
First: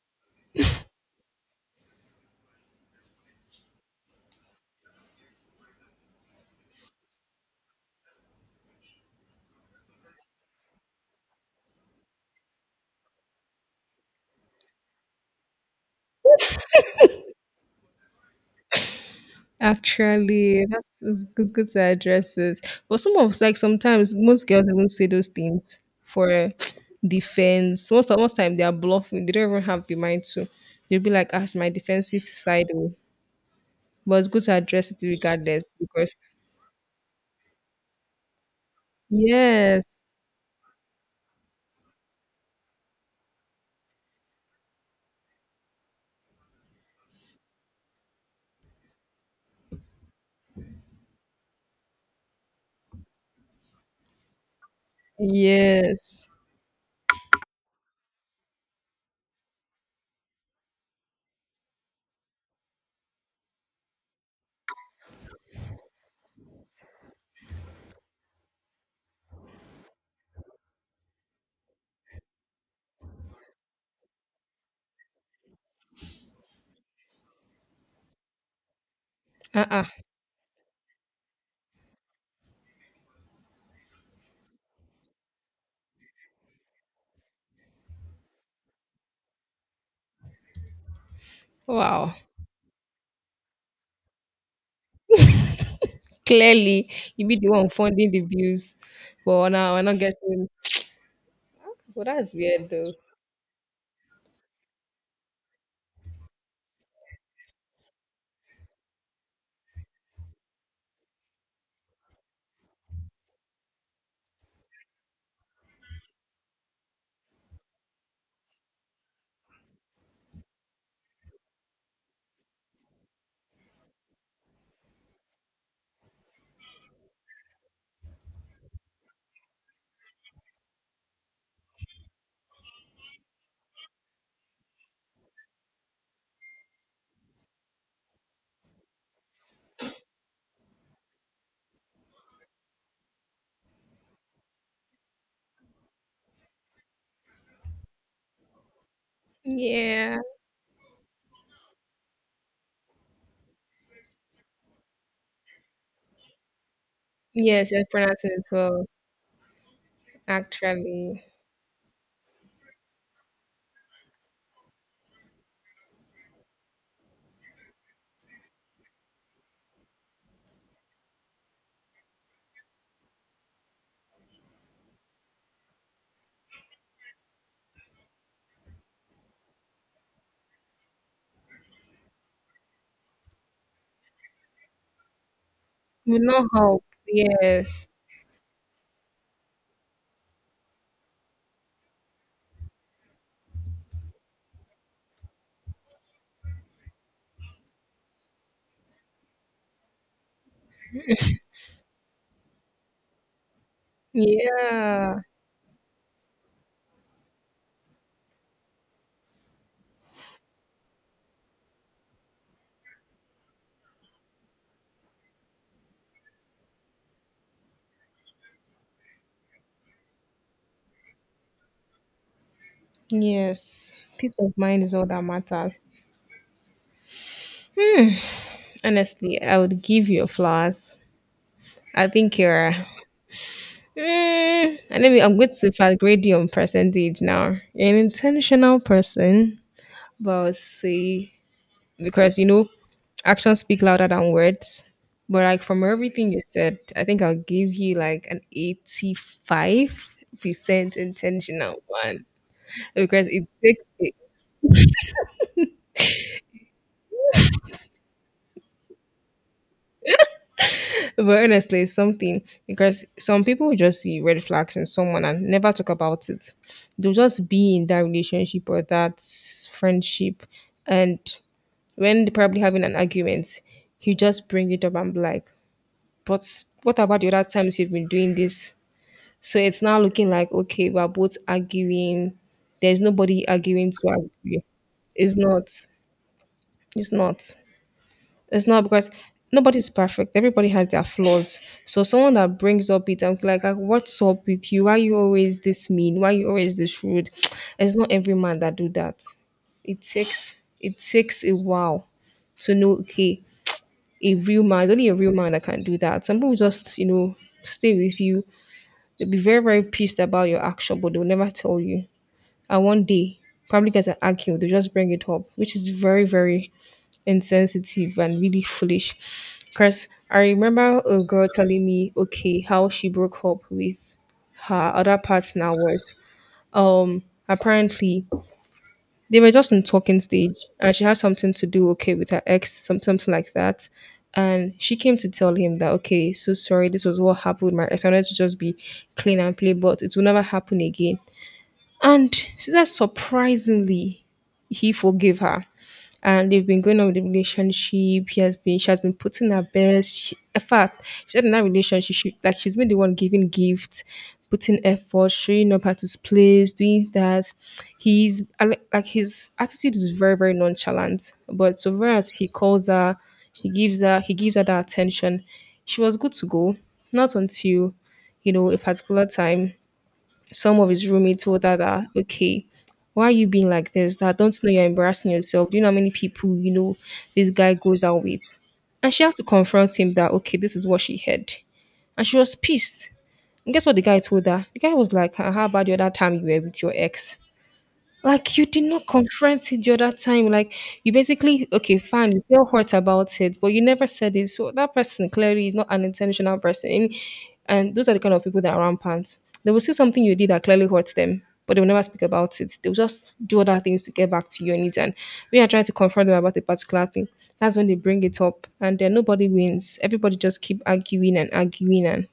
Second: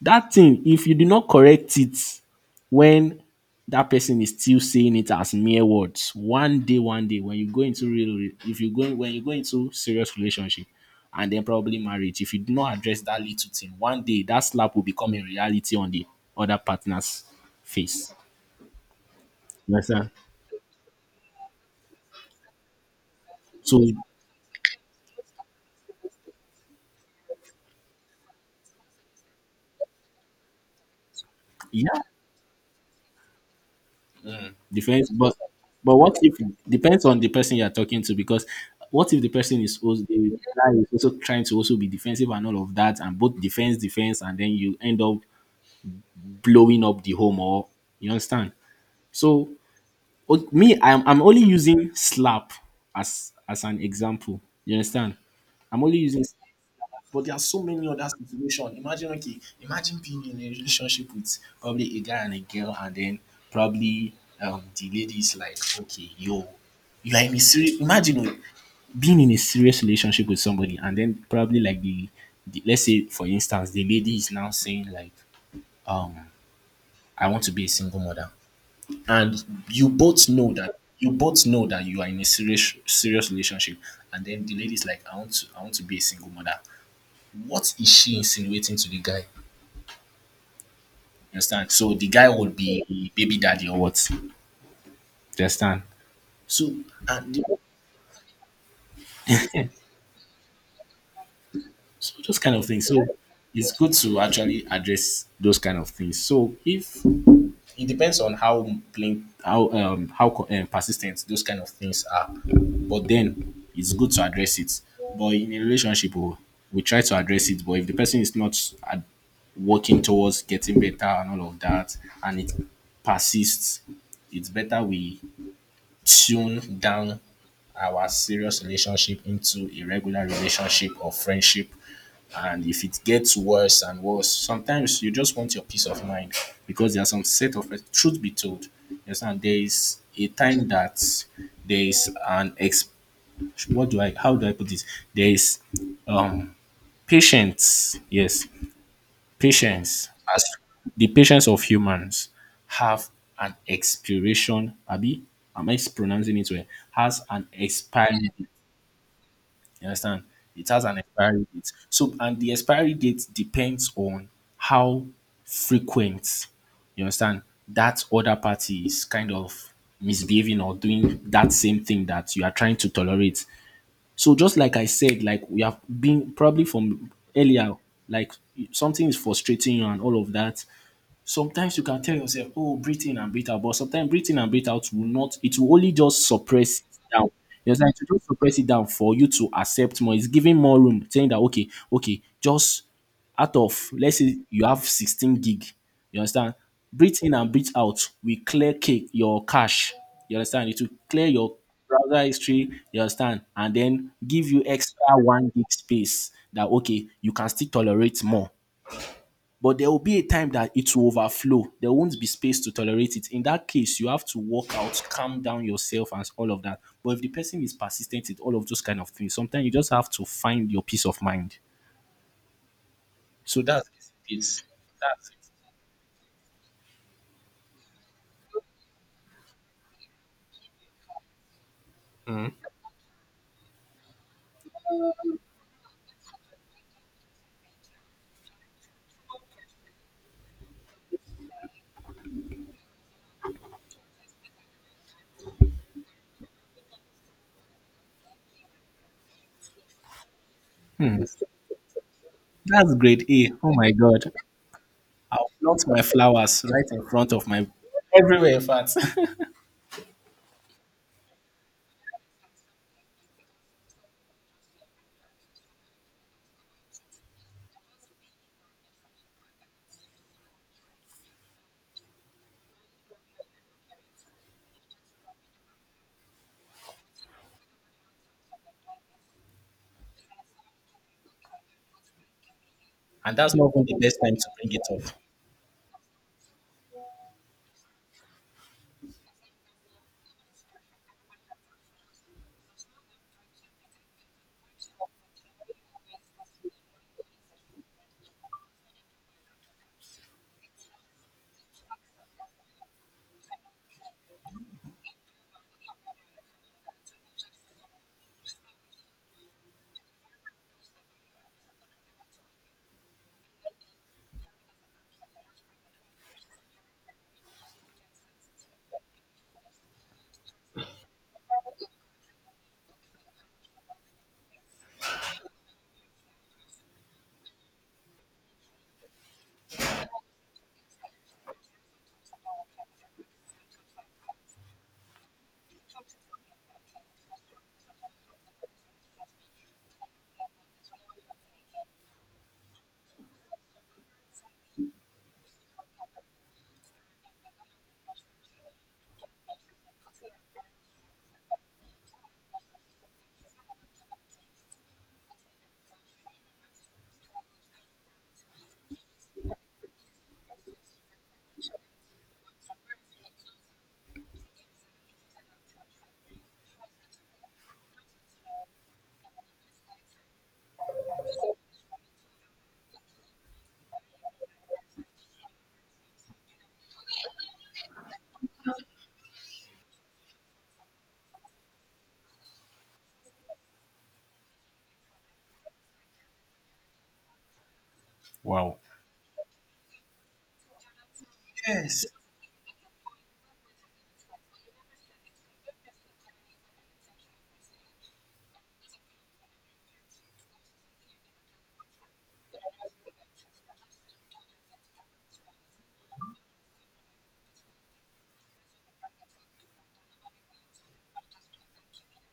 that thing, if you do not correct it, when that person is still saying it as mere words. One day, when you go into real, if you go when you go into serious relationship, and then probably marriage, if you do not address that little thing, one day that slap will become a reality on the other partner's face. You understand?
Actually, that's it's good to address it. But some of like
So
sometimes most girls even say those things for [TSK] defense. Most of most time they are bluffing. They don't even have the mind to. They'll be like, "As my
yeah,
defensive side," oh." But it's good to address it
depends.
regardless
But what
because
if depends on the person you are talking to because. What if the person is
yes,
also, the guy is also trying to also be defensive and all of that, and both defense, defense, and then you end up blowing up the home or you understand so me I'm only using slap as an example you understand I'm only using
yes,
slap. But there are so many other situations. Imagine, okay, imagine being in a relationship with probably a guy and a girl, and then probably the lady is like, okay, yo, you are in a serious. Imagine oh, being in a serious relationship with somebody, and then probably like the let's say for instance, the lady is now saying like, um, I want to be a single mother. And
uh, uh
you both know that you both know that you are in a serious serious relationship and then the lady's like I want to be a single mother. What is she insinuating to the guy you understand? So the
wow.
guy would be baby daddy or what you understand? So
Clearly, you
and
be
the,
the one funding the views, but we're not getting. Well,
so
that's
those kind of
weird
things
though.
so it's good to actually address those kind of things so if it depends on how plain, how persistent those kind of things are. But then it's good to address it. But in a relationship, oh, we try to address it. But if the person is not ad- working towards getting better and all of that, and it persists, it's better we tune down our serious relationship into a regular relationship or friendship and if it gets worse and worse, sometimes you just want your peace of mind because there are some set of truth be told. Yes, and there is a time that there is an ex what do I how do I put this? There is um patience, yes, patience
Yeah.
as the patience of humans have an expiration, Abi. Am I pronouncing it well? Has an
Yes, I pronounce
expiry
it as well.
you understand? It has an
Actually,
expiry date. So, and the expiry date depends on how frequent, you understand, that other party is kind of misbehaving or doing that same thing that you are trying to tolerate. So, just like I said, like we have been probably from earlier, like something is frustrating you and all of that. Sometimes you can tell yourself, oh, breathe in and breathe out, but sometimes breathe in and breathe out will not, it will only
will
just
not
suppress it
help.
down. You
Yes.
understand? It will just suppress it down for you to accept more. It's giving more room, saying that, okay, just out of, let's say you have 16 gig. You understand? Breathe in and breathe out. We clear your cache. You understand? It will clear your browser history. You understand? And then give you extra
Yeah.
one gig space that, okay, you can still tolerate more. But there will be a time that it will overflow. There won't be space to tolerate it. In that case, you have to walk out, calm down yourself, and all of that. But if the person is persistent with all of those kind of things, sometimes you just have to find your peace of mind. So that's
Yes. Peace of
it's
mind is all that
that's
matters. Honestly, I would give you flowers. I think you're. Mm, and let me. I'm going to fat grade you on percentage now. You're an intentional person, but we'll see because you know actions speak louder than words. But like from everything you said, I think I'll give you like an 85% intentional one
that's grade
because it
A. Oh
takes
my
it.
god. I'll plant my flowers right in front of my everywhere, in fact. [LAUGHS]
But honestly, it's something because some people just see red flags in someone and never talk about it. They'll just be in that relationship or that friendship. And when they're probably having an argument, you just bring it up and be like, but what about the other times you've been doing this? So it's now looking like, okay, we're both arguing. There's
And
nobody
that's not even
arguing
the
to
best time to
agree.
bring it up.
It's not. It's not. It's not because nobody's perfect. Everybody has their flaws. So someone that brings up it and like, what's up with you? Why are you always this mean? Why are you always this rude? [TSK] It's not every man that do that. It takes a while to know okay, a real man, only a real man that can do that. Some people just, you know, stay with you. They'll be very, very pissed about your action, but they'll never tell you. And one day, probably get an acute, they just bring it up, which is very, very insensitive and really foolish. Because I remember a girl telling me, okay, how she broke up with her other partner was um apparently they were just in talking stage, and she had something to do okay with her ex, some, something like that. And she came to tell him that okay, so sorry, this was what happened with my ex. I wanted to just be clean and play, but it will never happen again. And she said surprisingly, he forgave her, and they've been going on with the relationship. He has been She has been putting her best. She, in fact, she said in that relationship, she, like she's been the one giving gifts, putting effort, showing up at his place, doing that. He's Like his attitude is very, very nonchalant. But so far as he calls her, she gives her he gives her that attention. She was good to go. Not until, you know, a particular time some of his roommates told her that, okay, why are you being like this? That don't you know you're embarrassing yourself. Do you know how many people you know this guy goes out with? And she had to confront him that, okay, this is what she heard. And she was pissed. And guess what the guy told her? The guy was like, "Ah, how about the other time you were with your ex? Like you
Wow.
did not confront it the other time. Like you basically okay,
Yes.
fine, you feel hurt about it, but you never said it." So that person clearly is not an intentional person. And those are the kind of people that are rampant. They will see something you did that clearly hurts them, but they will never speak about it. They'll just do other things to get back to your needs. And when you're trying to confront them about a particular thing, that's when they bring it up and then nobody wins. Everybody just keep arguing and arguing and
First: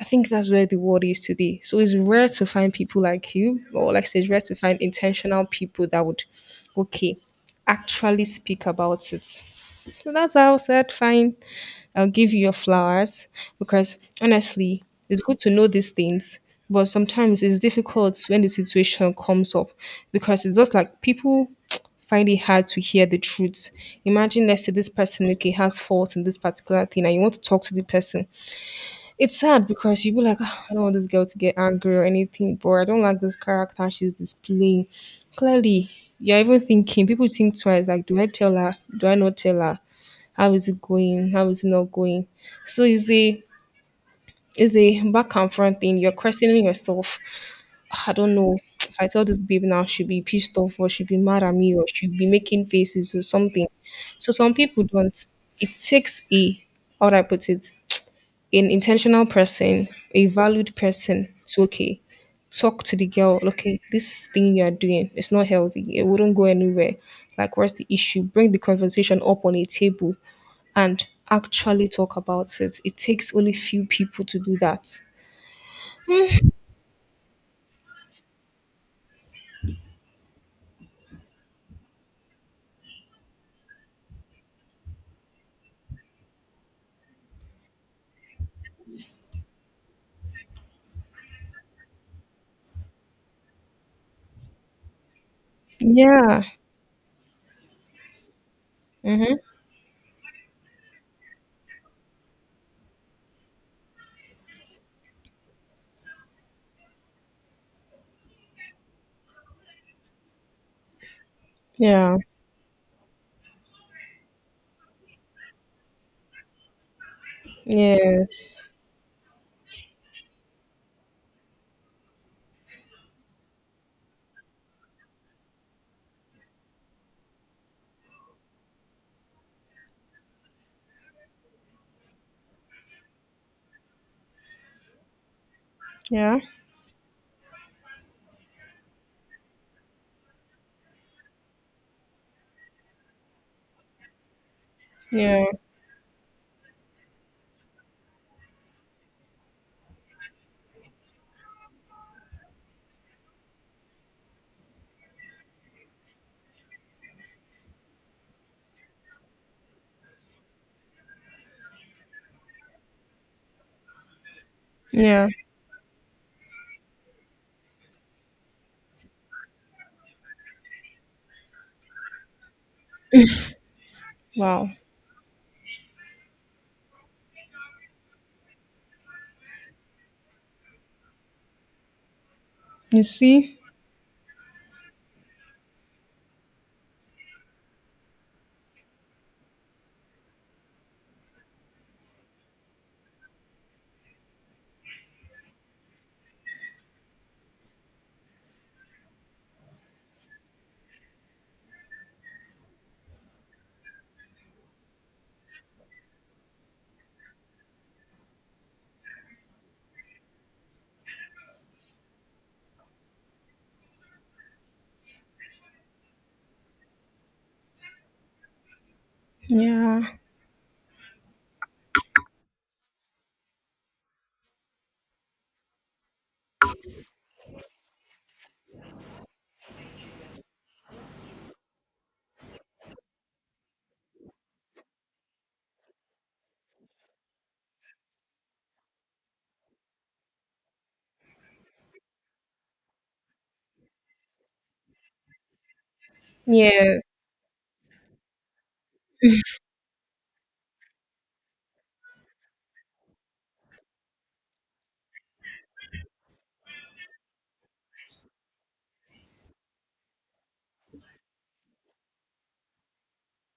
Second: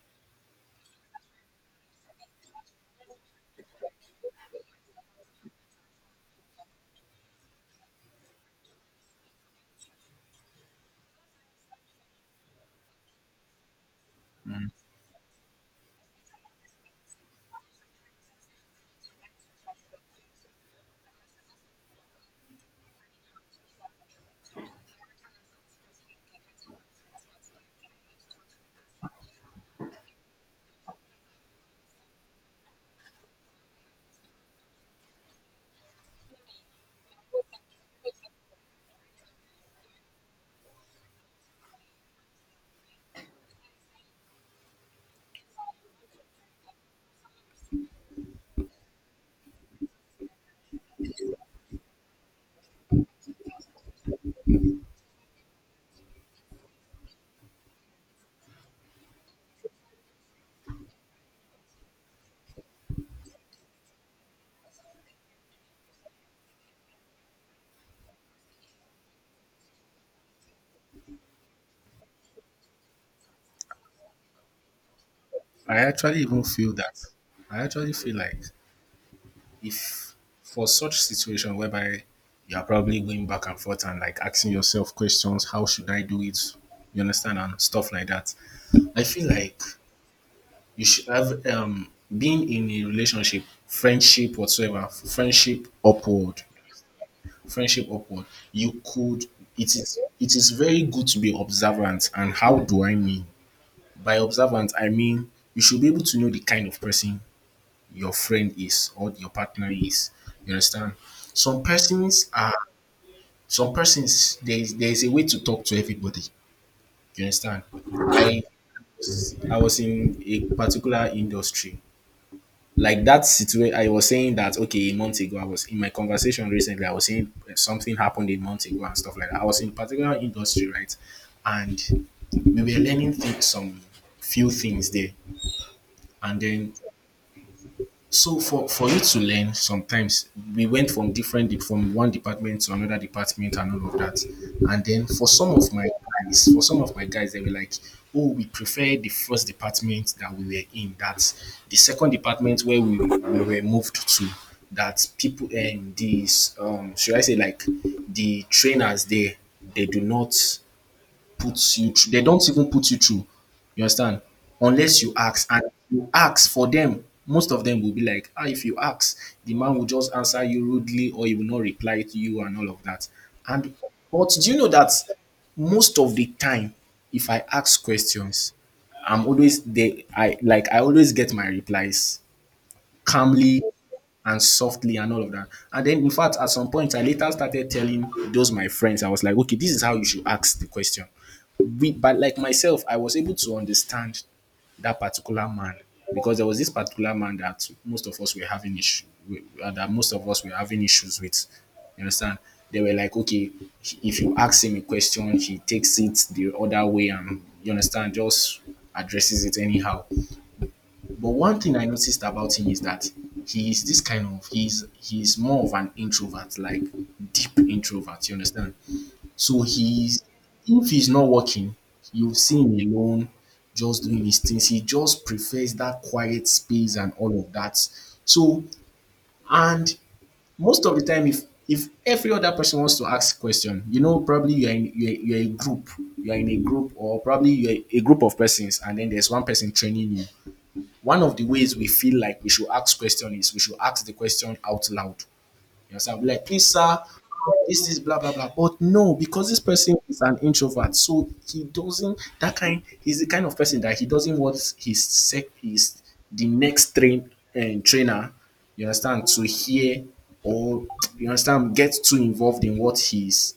I think that's where the world is today. So it's rare to find people like you, or like I said, it's rare to find intentional people that would, okay, actually speak about it. So that's how I said, fine, I'll give you your flowers because honestly, it's good to know these things. But sometimes it's difficult when the situation comes up because it's just like people [TSK] find it hard to hear the truth. Imagine, let's say, this person okay has fault in this particular thing, and you want to talk to the person, it's sad because you'll be like, "Ah, I don't want this girl to get angry or anything, but I don't like this character she's displaying. Clearly, you're even thinking, people think twice, like, do I tell her? Do I not tell her? How is it going? How is it not going? So it's a back and front thing. You're questioning yourself. "Ah, I don't know. [TSK] If I tell this baby now, she'll be pissed off or she'll be mad at me or she'll be making faces or something. So some people don't. It takes a how would I put it? An intentional person, a valued person to okay, talk to the girl, okay, this thing you are doing is not healthy. It wouldn't go anywhere. Like what's the issue? Bring the conversation up on a table and actually talk about it. It takes only few people to do that.
I actually even feel that. I actually feel like, if for such situation whereby you are probably going back and forth and like asking yourself questions, how should I do it? You understand, and stuff like that. I feel like you should have, being in a relationship, friendship whatsoever,
Yeah.
friendship upward. You could
Mm-hmm.
It is very good to be observant. And how do I mean by observant? I mean you should be able to know the kind of person your friend is or your partner is. You understand? Some
Yeah.
persons are some persons, there is a way to talk to everybody. You understand? I
Yes.
was I was in a particular industry. Like that situation, I was saying that okay, a month ago, I was in my conversation recently. I was saying something happened a month ago and stuff like that. I was in a particular industry, right? And we were learning things, some few things there.
Yeah.
And then, for you to learn, sometimes we went from from one department to another department and all of that. And then for
Yeah.
some of my guys, they were like, "Oh, we prefer the first department that we were in. That's the second department where we were moved to." That people and these, should I say, like the trainers there, they do not put you through. They don't even put you through. You understand? Unless you
Yeah.
ask, and you ask for them, most of them will be like, ah, if you ask, the man will just answer you rudely or he will not reply to you and all of that. And but do you know
Wow.
that most of the time, if I ask questions, I'm always they I like I always get my replies
You see?
calmly and softly and all of that. And then, in fact, at some point, I later started telling those my friends, I was like, okay, this is how you should ask the question. But like myself, I was able to understand that particular man, because there was this particular man that most of us were having issue with, that most of us were having issues with. You understand? They were like, okay, if you ask him a question, he takes it the other way, and, you understand, just addresses it anyhow. But one thing I noticed about him is that he is this kind of he's more of an introvert, like deep introvert, you understand? So,
Yeah.
he's if he's not working, you see him alone, just doing his things. He just prefers that quiet space and all of that. So, and most of the time, if every other person wants to ask question, you know, probably you're a group, you're in a group, or probably you're a group of persons, and then there's one person training you, one of the ways we feel like we should ask question is we should ask the question out loud. You understand? Be like, please, sir,
Yes.
this is blah blah blah. But no, because this person is an introvert, so he doesn't, that kind he's the kind of person that he doesn't want his sec his the next trainer, you understand, to hear, or, you understand, get too involved in what he's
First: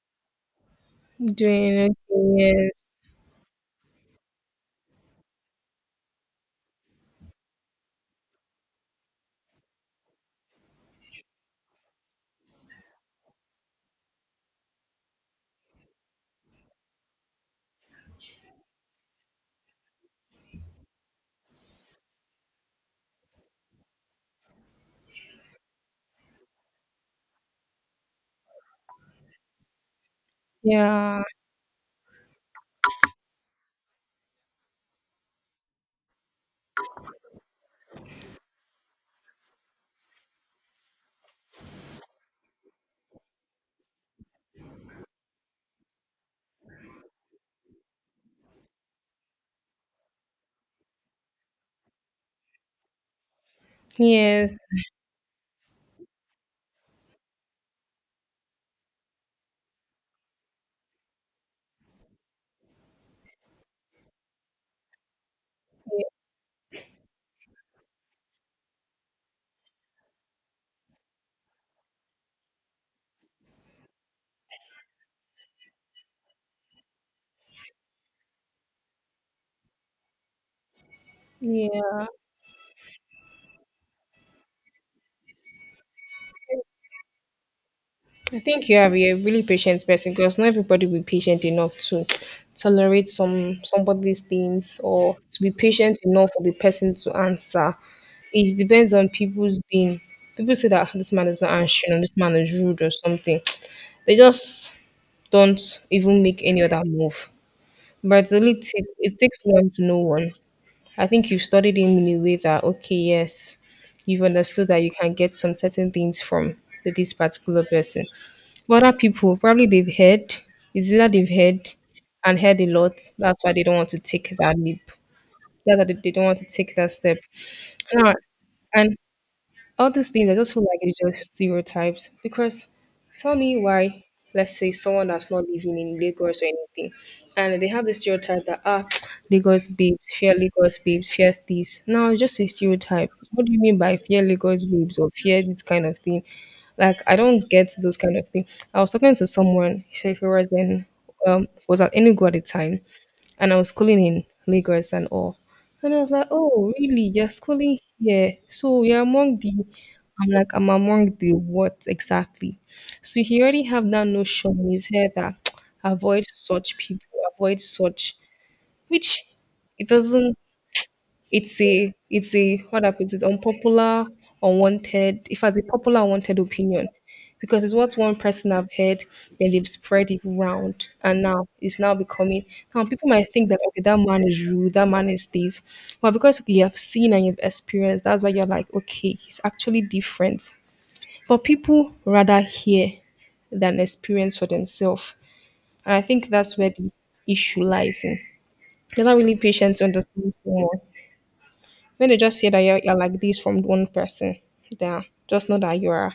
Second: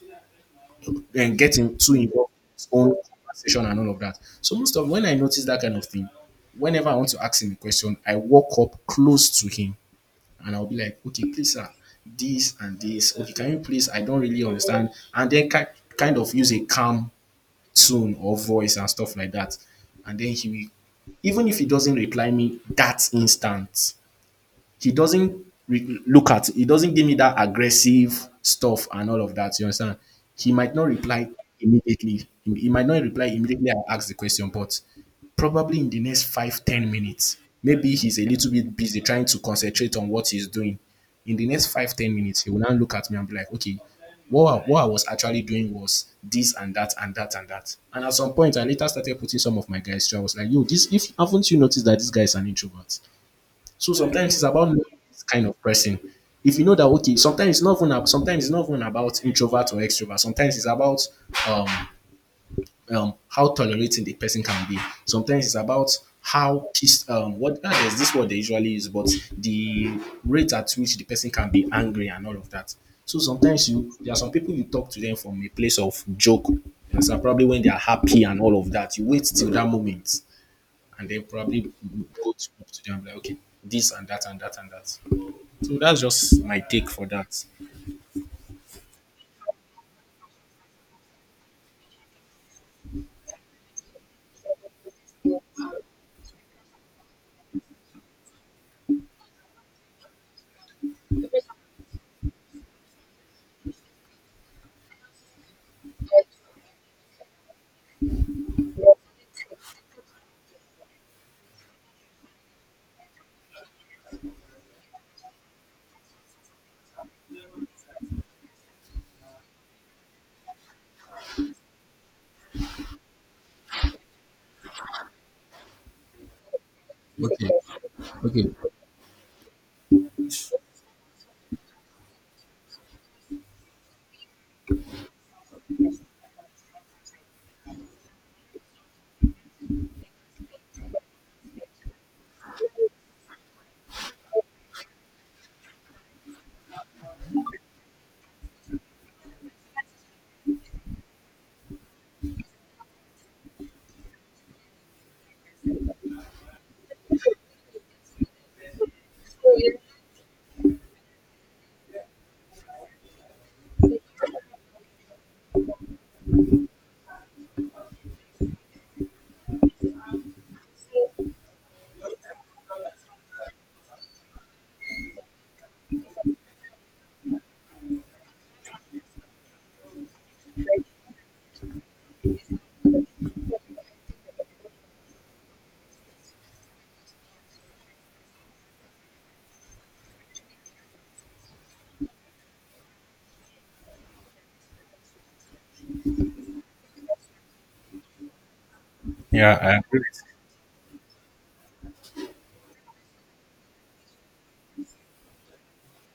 and get him
Doing
too
okay.
involved in his own
Yes.
conversation and all of that. So most of, when I notice that kind of thing, whenever I want to ask him a question, I walk up close to him and I'll be like, okay, please, sir, this and this. Okay, can you please? I don't really understand. And then kind of use a calm tone or voice and stuff like that. And then he will, even if he doesn't reply me that instant, he doesn't re- look at He doesn't give me that aggressive stuff and all of that. You understand? He might not
Yeah.
reply He might not reply immediately. I ask the question, but probably in the next 5-10 minutes, maybe he's a little bit busy trying to concentrate on what he's doing. In the next 5-10 minutes, he will now look at me and be like, "Okay, what I was actually doing was this and that and that and that." And at some point, I later started putting some of my guys through. I was like, "Yo, this if haven't you noticed that this guy is an introvert?" So sometimes it's
Yes.
about knowing this kind of person. If you know that, okay, sometimes it's not even about introvert or extrovert. Sometimes it's about, um, how tolerating the person can be. Sometimes it's about how pissed what ah, there's this word they usually use, but the rate at which the person can be angry and all of that. So sometimes you there are some people you talk to them from a place of joke. And so probably when they are happy and all of that, you wait till that moment and then probably
Yeah,
up to them like, okay, this and that and that and that. So that's just my take for that.
I think you have you're a really patient person because not everybody will be patient enough to tolerate somebody's things or to be patient enough for the person to answer. It depends on people's being. People say that "Ah, this man is not answering or this man is rude or something. [TSK] They just don't even make any other move. But it's only take, it takes one to know one. I think you've studied him in a way that okay, yes, you've understood that you can get some certain things from this particular person. But other people, probably they've heard, it's either they've heard and heard a lot. That's why they don't want to take that leap. That's why they don't want to take that step.
Okay.
Now,
Okay.
and all these things, I just feel like it's just stereotypes. Because tell me why, let's say someone that's not living in Lagos or anything, and they have the stereotype that ah, [TSK] Lagos babes, fear this. No, it's just a stereotype. What do you mean by fear Lagos babes or fear this kind of thing? Like I don't get those kind of thing. I was talking to someone, she was in was at Enugu at the time, and I was schooling in Lagos and all. And I was like, oh, really? You're schooling here. So you're among the, I'm like, I'm among the what exactly? So he already have that notion in his head that [TSK] avoid such people, avoid such, which it doesn't it's a what happens? It's unpopular, unwanted. If has a popular, unwanted opinion, because it's what one person have heard, then they've spread it round, and now it's now becoming. Now people might think that okay, that man is rude, that man is this, but because you have seen and you've experienced, that's why you're like, okay, he's actually different. But people rather hear than experience for themselves, and I think that's where the issue lies in. They're not really
Yeah,
patient
I
to
agree with
understand someone when they just hear that you're like this from one person, yeah, just know that you are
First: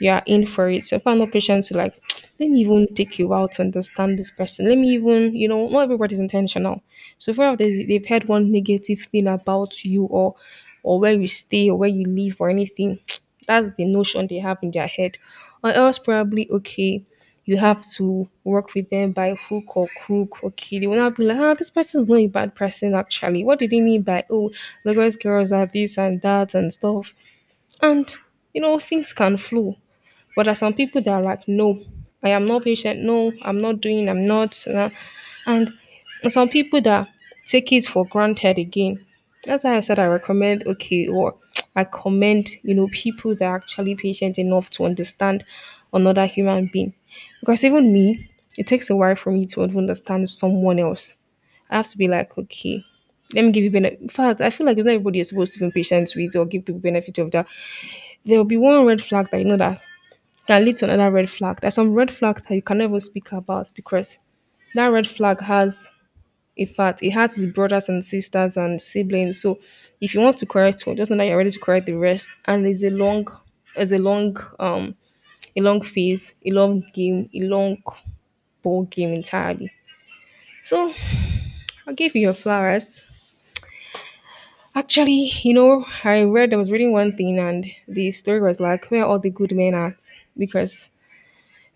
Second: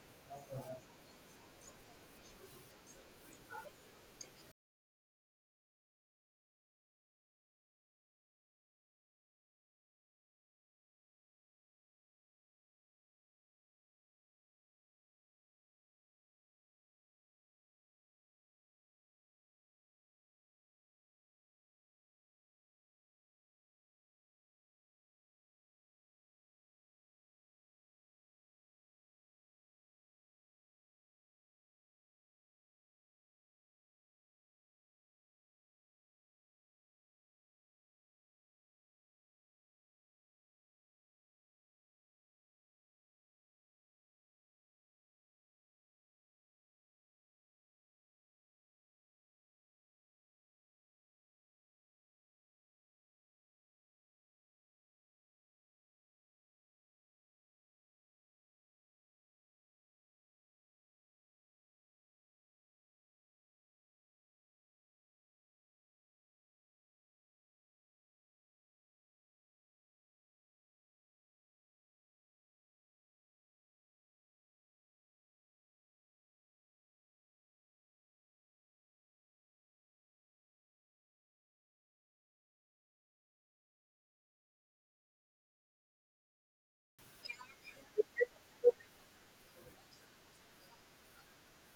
you're in for it. So if I know patients who, like, [TSK] let me even take you out to understand this person. Let me even, you know, not everybody's intentional. So if ever they've heard one negative thing about you or where you stay or where you live or anything, [TSK] that's the notion they have in their head. Or else probably okay, you have to work with them by hook or crook. Okay, they will not be like, ah, this person is not a bad person actually. What did they mean by oh, Lagos girls are this and that and stuff? And you know, things can flow. But there are some people that are like, no, I am not patient. No, I'm not doing. I'm not. And some people that take it for granted again. That's why I said I recommend. Okay, or [TSK] I commend. You know, people that are actually patient enough to understand another human being. Because even me, it takes a while for me to even understand someone else. I have to be like, okay, let me give you benefit. In fact, I feel like it's not everybody you're supposed to be patient with or give people benefit of that. There will be one red flag that you know that can lead to another red flag. There's some red flags that you can never speak about because that red flag has in fact it has the brothers and sisters and siblings. So if you want to correct one, just know that you're ready to correct the rest. And there's a long there's a long a long phase, a long game, a long ball game entirely. So I'll give you your flowers. Actually, you know, I read I was reading one thing and the story was like where all the good men at because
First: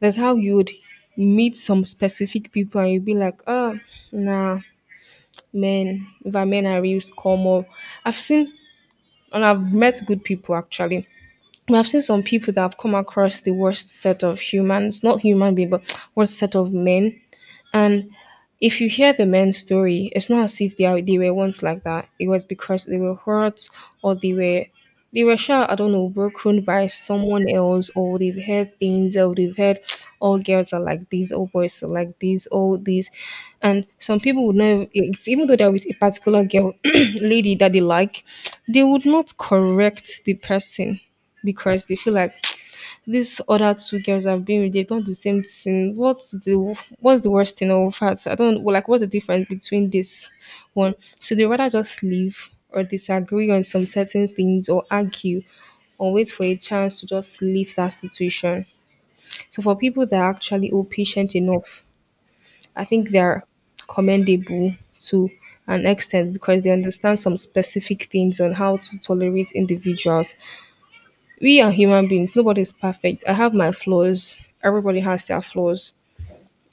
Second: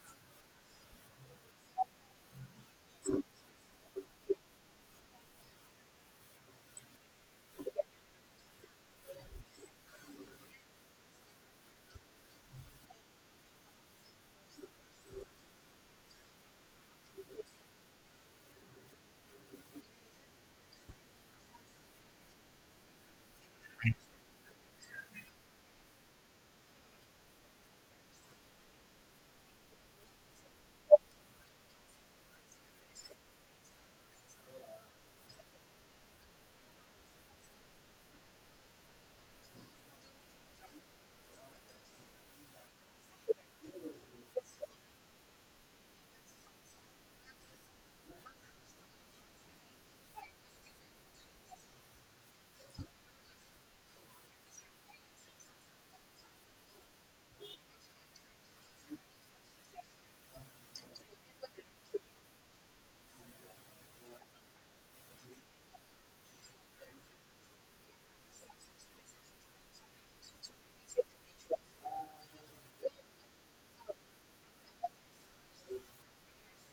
that's how you would meet some specific people and you'd be like, oh, nah, men, if our men are real scum or I've seen and I've met good people actually. But I've seen some people that have come across the worst set of humans, not human being, but [TSK] worst set of men. And if you hear the men's story, it's not as if they are, they were once like that. It was because they were hurt or they were sure I don't know broken by someone else or they've heard things or they've heard [TSK] all girls are like these, all boys are like these, all these, and some people would not if, even though they're with a particular girl [CLEARS THROAT] lady that they like, they would not correct the person because they feel like these other two girls I've been with, they've done the same thing. What's the worst thing of fact? I don't well, like what's the difference between this one? So they rather just leave or disagree on some certain things or argue or wait for a chance to just leave that situation. So for people that are actually all patient enough, I think they're commendable to an extent because they understand some specific things on how to tolerate individuals we are human beings. Nobody's perfect. I have my flaws. Everybody has their flaws.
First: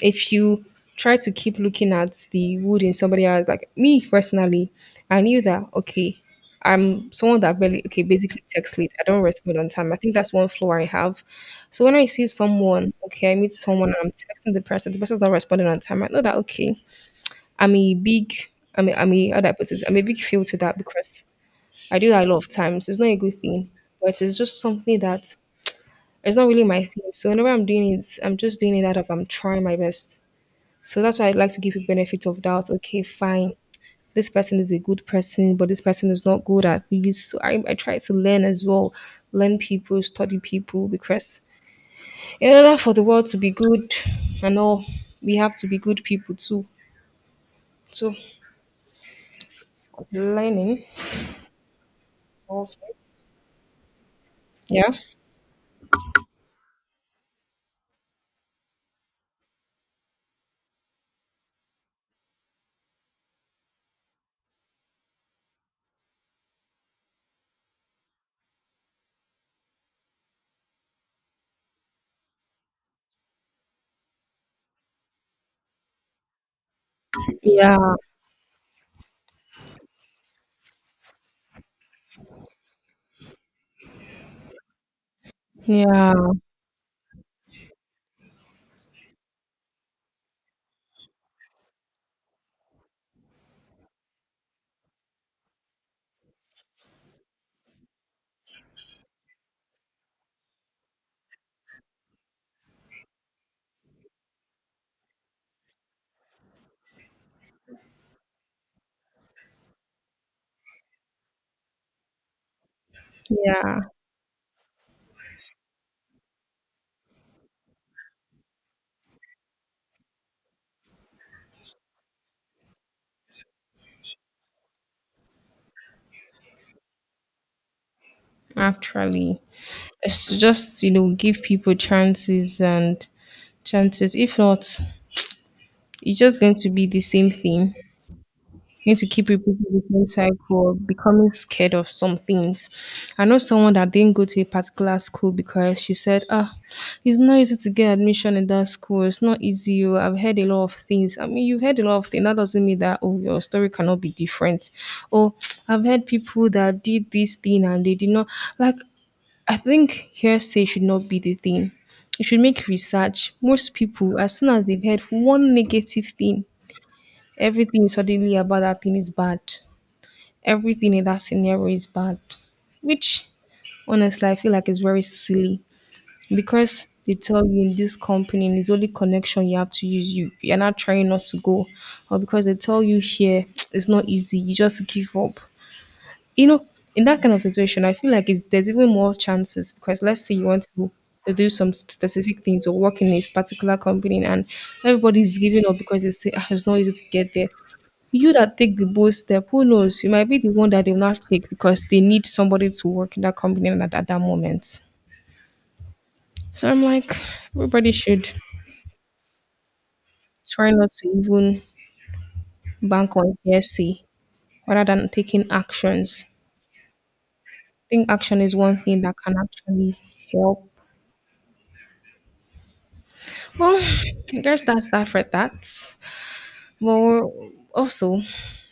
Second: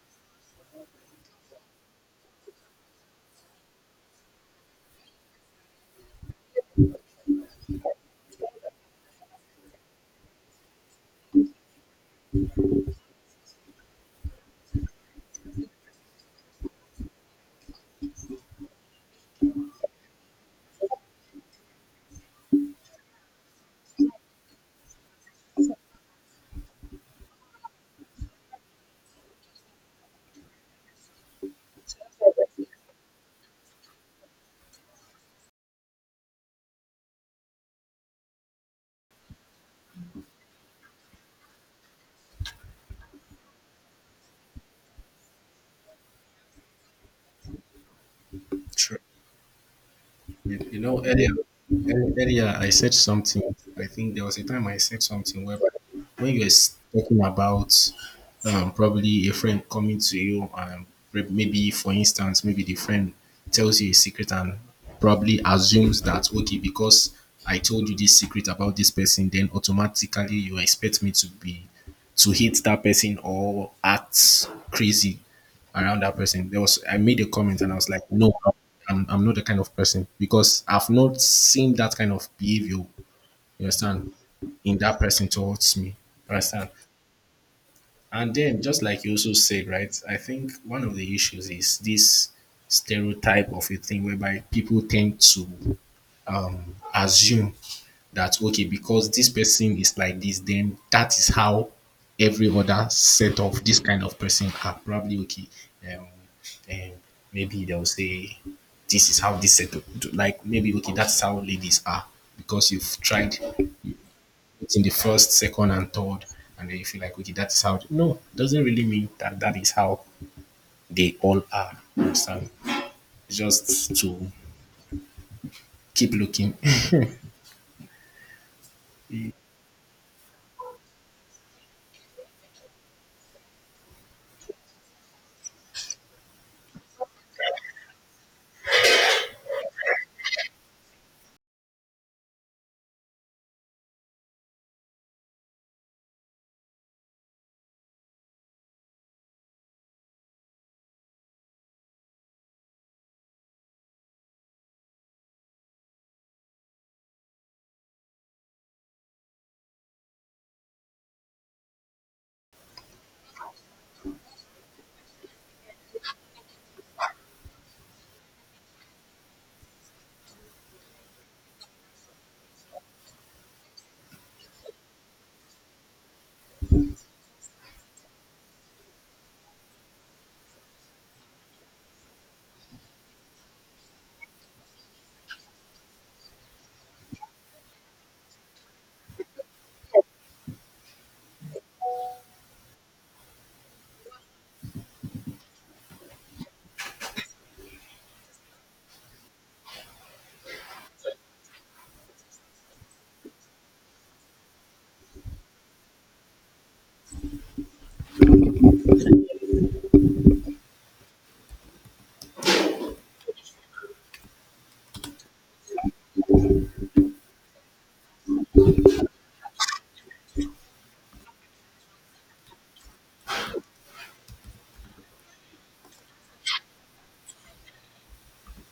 If you try to keep looking at the wood in somebody else, like me personally, I knew that, okay, I'm someone that barely, okay, basically text late. I don't respond on time. I think that's one flaw I have. So when I see someone, okay, I meet someone and I'm texting the person, the person's not responding on time. I know that, okay, I'm a big, I'm a, how do I put it? I'm a big fail to that because I do that a lot of times. It's not a good thing, but it's just something that it's not really my thing. So whenever I'm doing it, I'm just doing it out of I'm trying my best. So that's why I'd like to give you benefit of doubt. Okay, fine. This person is a good person, but this person is not good at this. So I try to learn as well. Learn people, study people, because in order for the world to be good and all, we have to be good people too. So
you. True. You
learning.
know, earlier I
Also.
said something. I think there was a time I
Yeah.
said something where, when you were talking about, probably a friend coming to you, and maybe, for instance, maybe the friend tells you a secret and probably assumes that, okay, because I told you this secret about this person, then automatically you expect me to be to hate that person or act crazy around that person. There was I made a comment and I
Yeah.
was like, no, I'm not the kind of person, because I've not seen that kind of behavior You understand? In that person towards me.
Yeah.
You understand? And then, just like you also said, right? I think one of the issues is this stereotype of a thing whereby people tend to, assume that okay, because this person is like this, then that is how every other set of this kind of person are, probably, okay, um, um maybe they'll say this is how this set of, like, maybe okay, that's how ladies are, because you've tried
Yeah.
in the first, second and third, and then you feel like okay, that's how, no, doesn't really mean that that is how they all are, you understand, just to keep looking.
Actually. It's just you know give people chances and chances. If not, it's just going to be the same thing. Going to keep repeating the same cycle of becoming scared of some things. I know someone that didn't go to a particular school because she said, "Ah, it's not easy to get admission in that school. It's not easy. Oh, I've heard a lot of things. I mean, you've heard a lot of things. That doesn't mean that oh, your story cannot be different. Oh, [TSK] I've heard people that did this thing and they did not like I think hearsay should not be the thing. It should make research. Most people, as soon as they've heard one negative thing, everything suddenly about that thing is bad. Everything in that scenario is bad. Which, honestly, I feel like is very silly because they tell you in this company and it's only connection you have to use. You you're not trying not to go, or because they tell you here [TSK] it's not easy. You just give up. You know, in that kind of situation, I feel like it's, there's even more chances because let's say you want to do some sp- specific things or work in a particular company and everybody's giving up because they say "Ah, it's not easy to get there. You that take the bold step, who knows? You might be the one that they will not take because they need somebody to work in that company at that moment. So I'm like, everybody should try not to even bank on hearsay rather than taking actions. I think action is one thing that can actually help. Well, I guess that's that for that. Well, also,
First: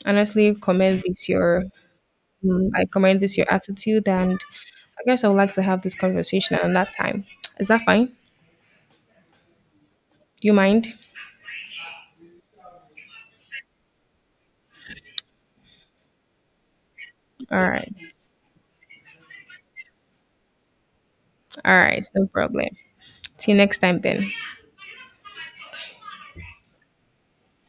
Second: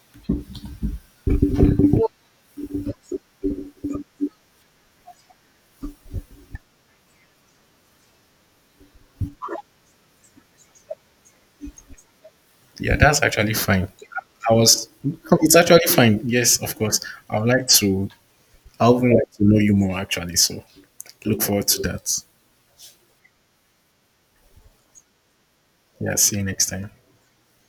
honestly, commend this your, mm, I commend this your attitude, and I guess I would like to have this conversation at that time. Is that fine? Do you mind?
Yeah, that's actually fine. I was, it's actually fine. Yes, of course. I would like
All right,
to, I would like to know you more actually. So look forward to that.
no problem. See you next time then.
Yeah, see you next time.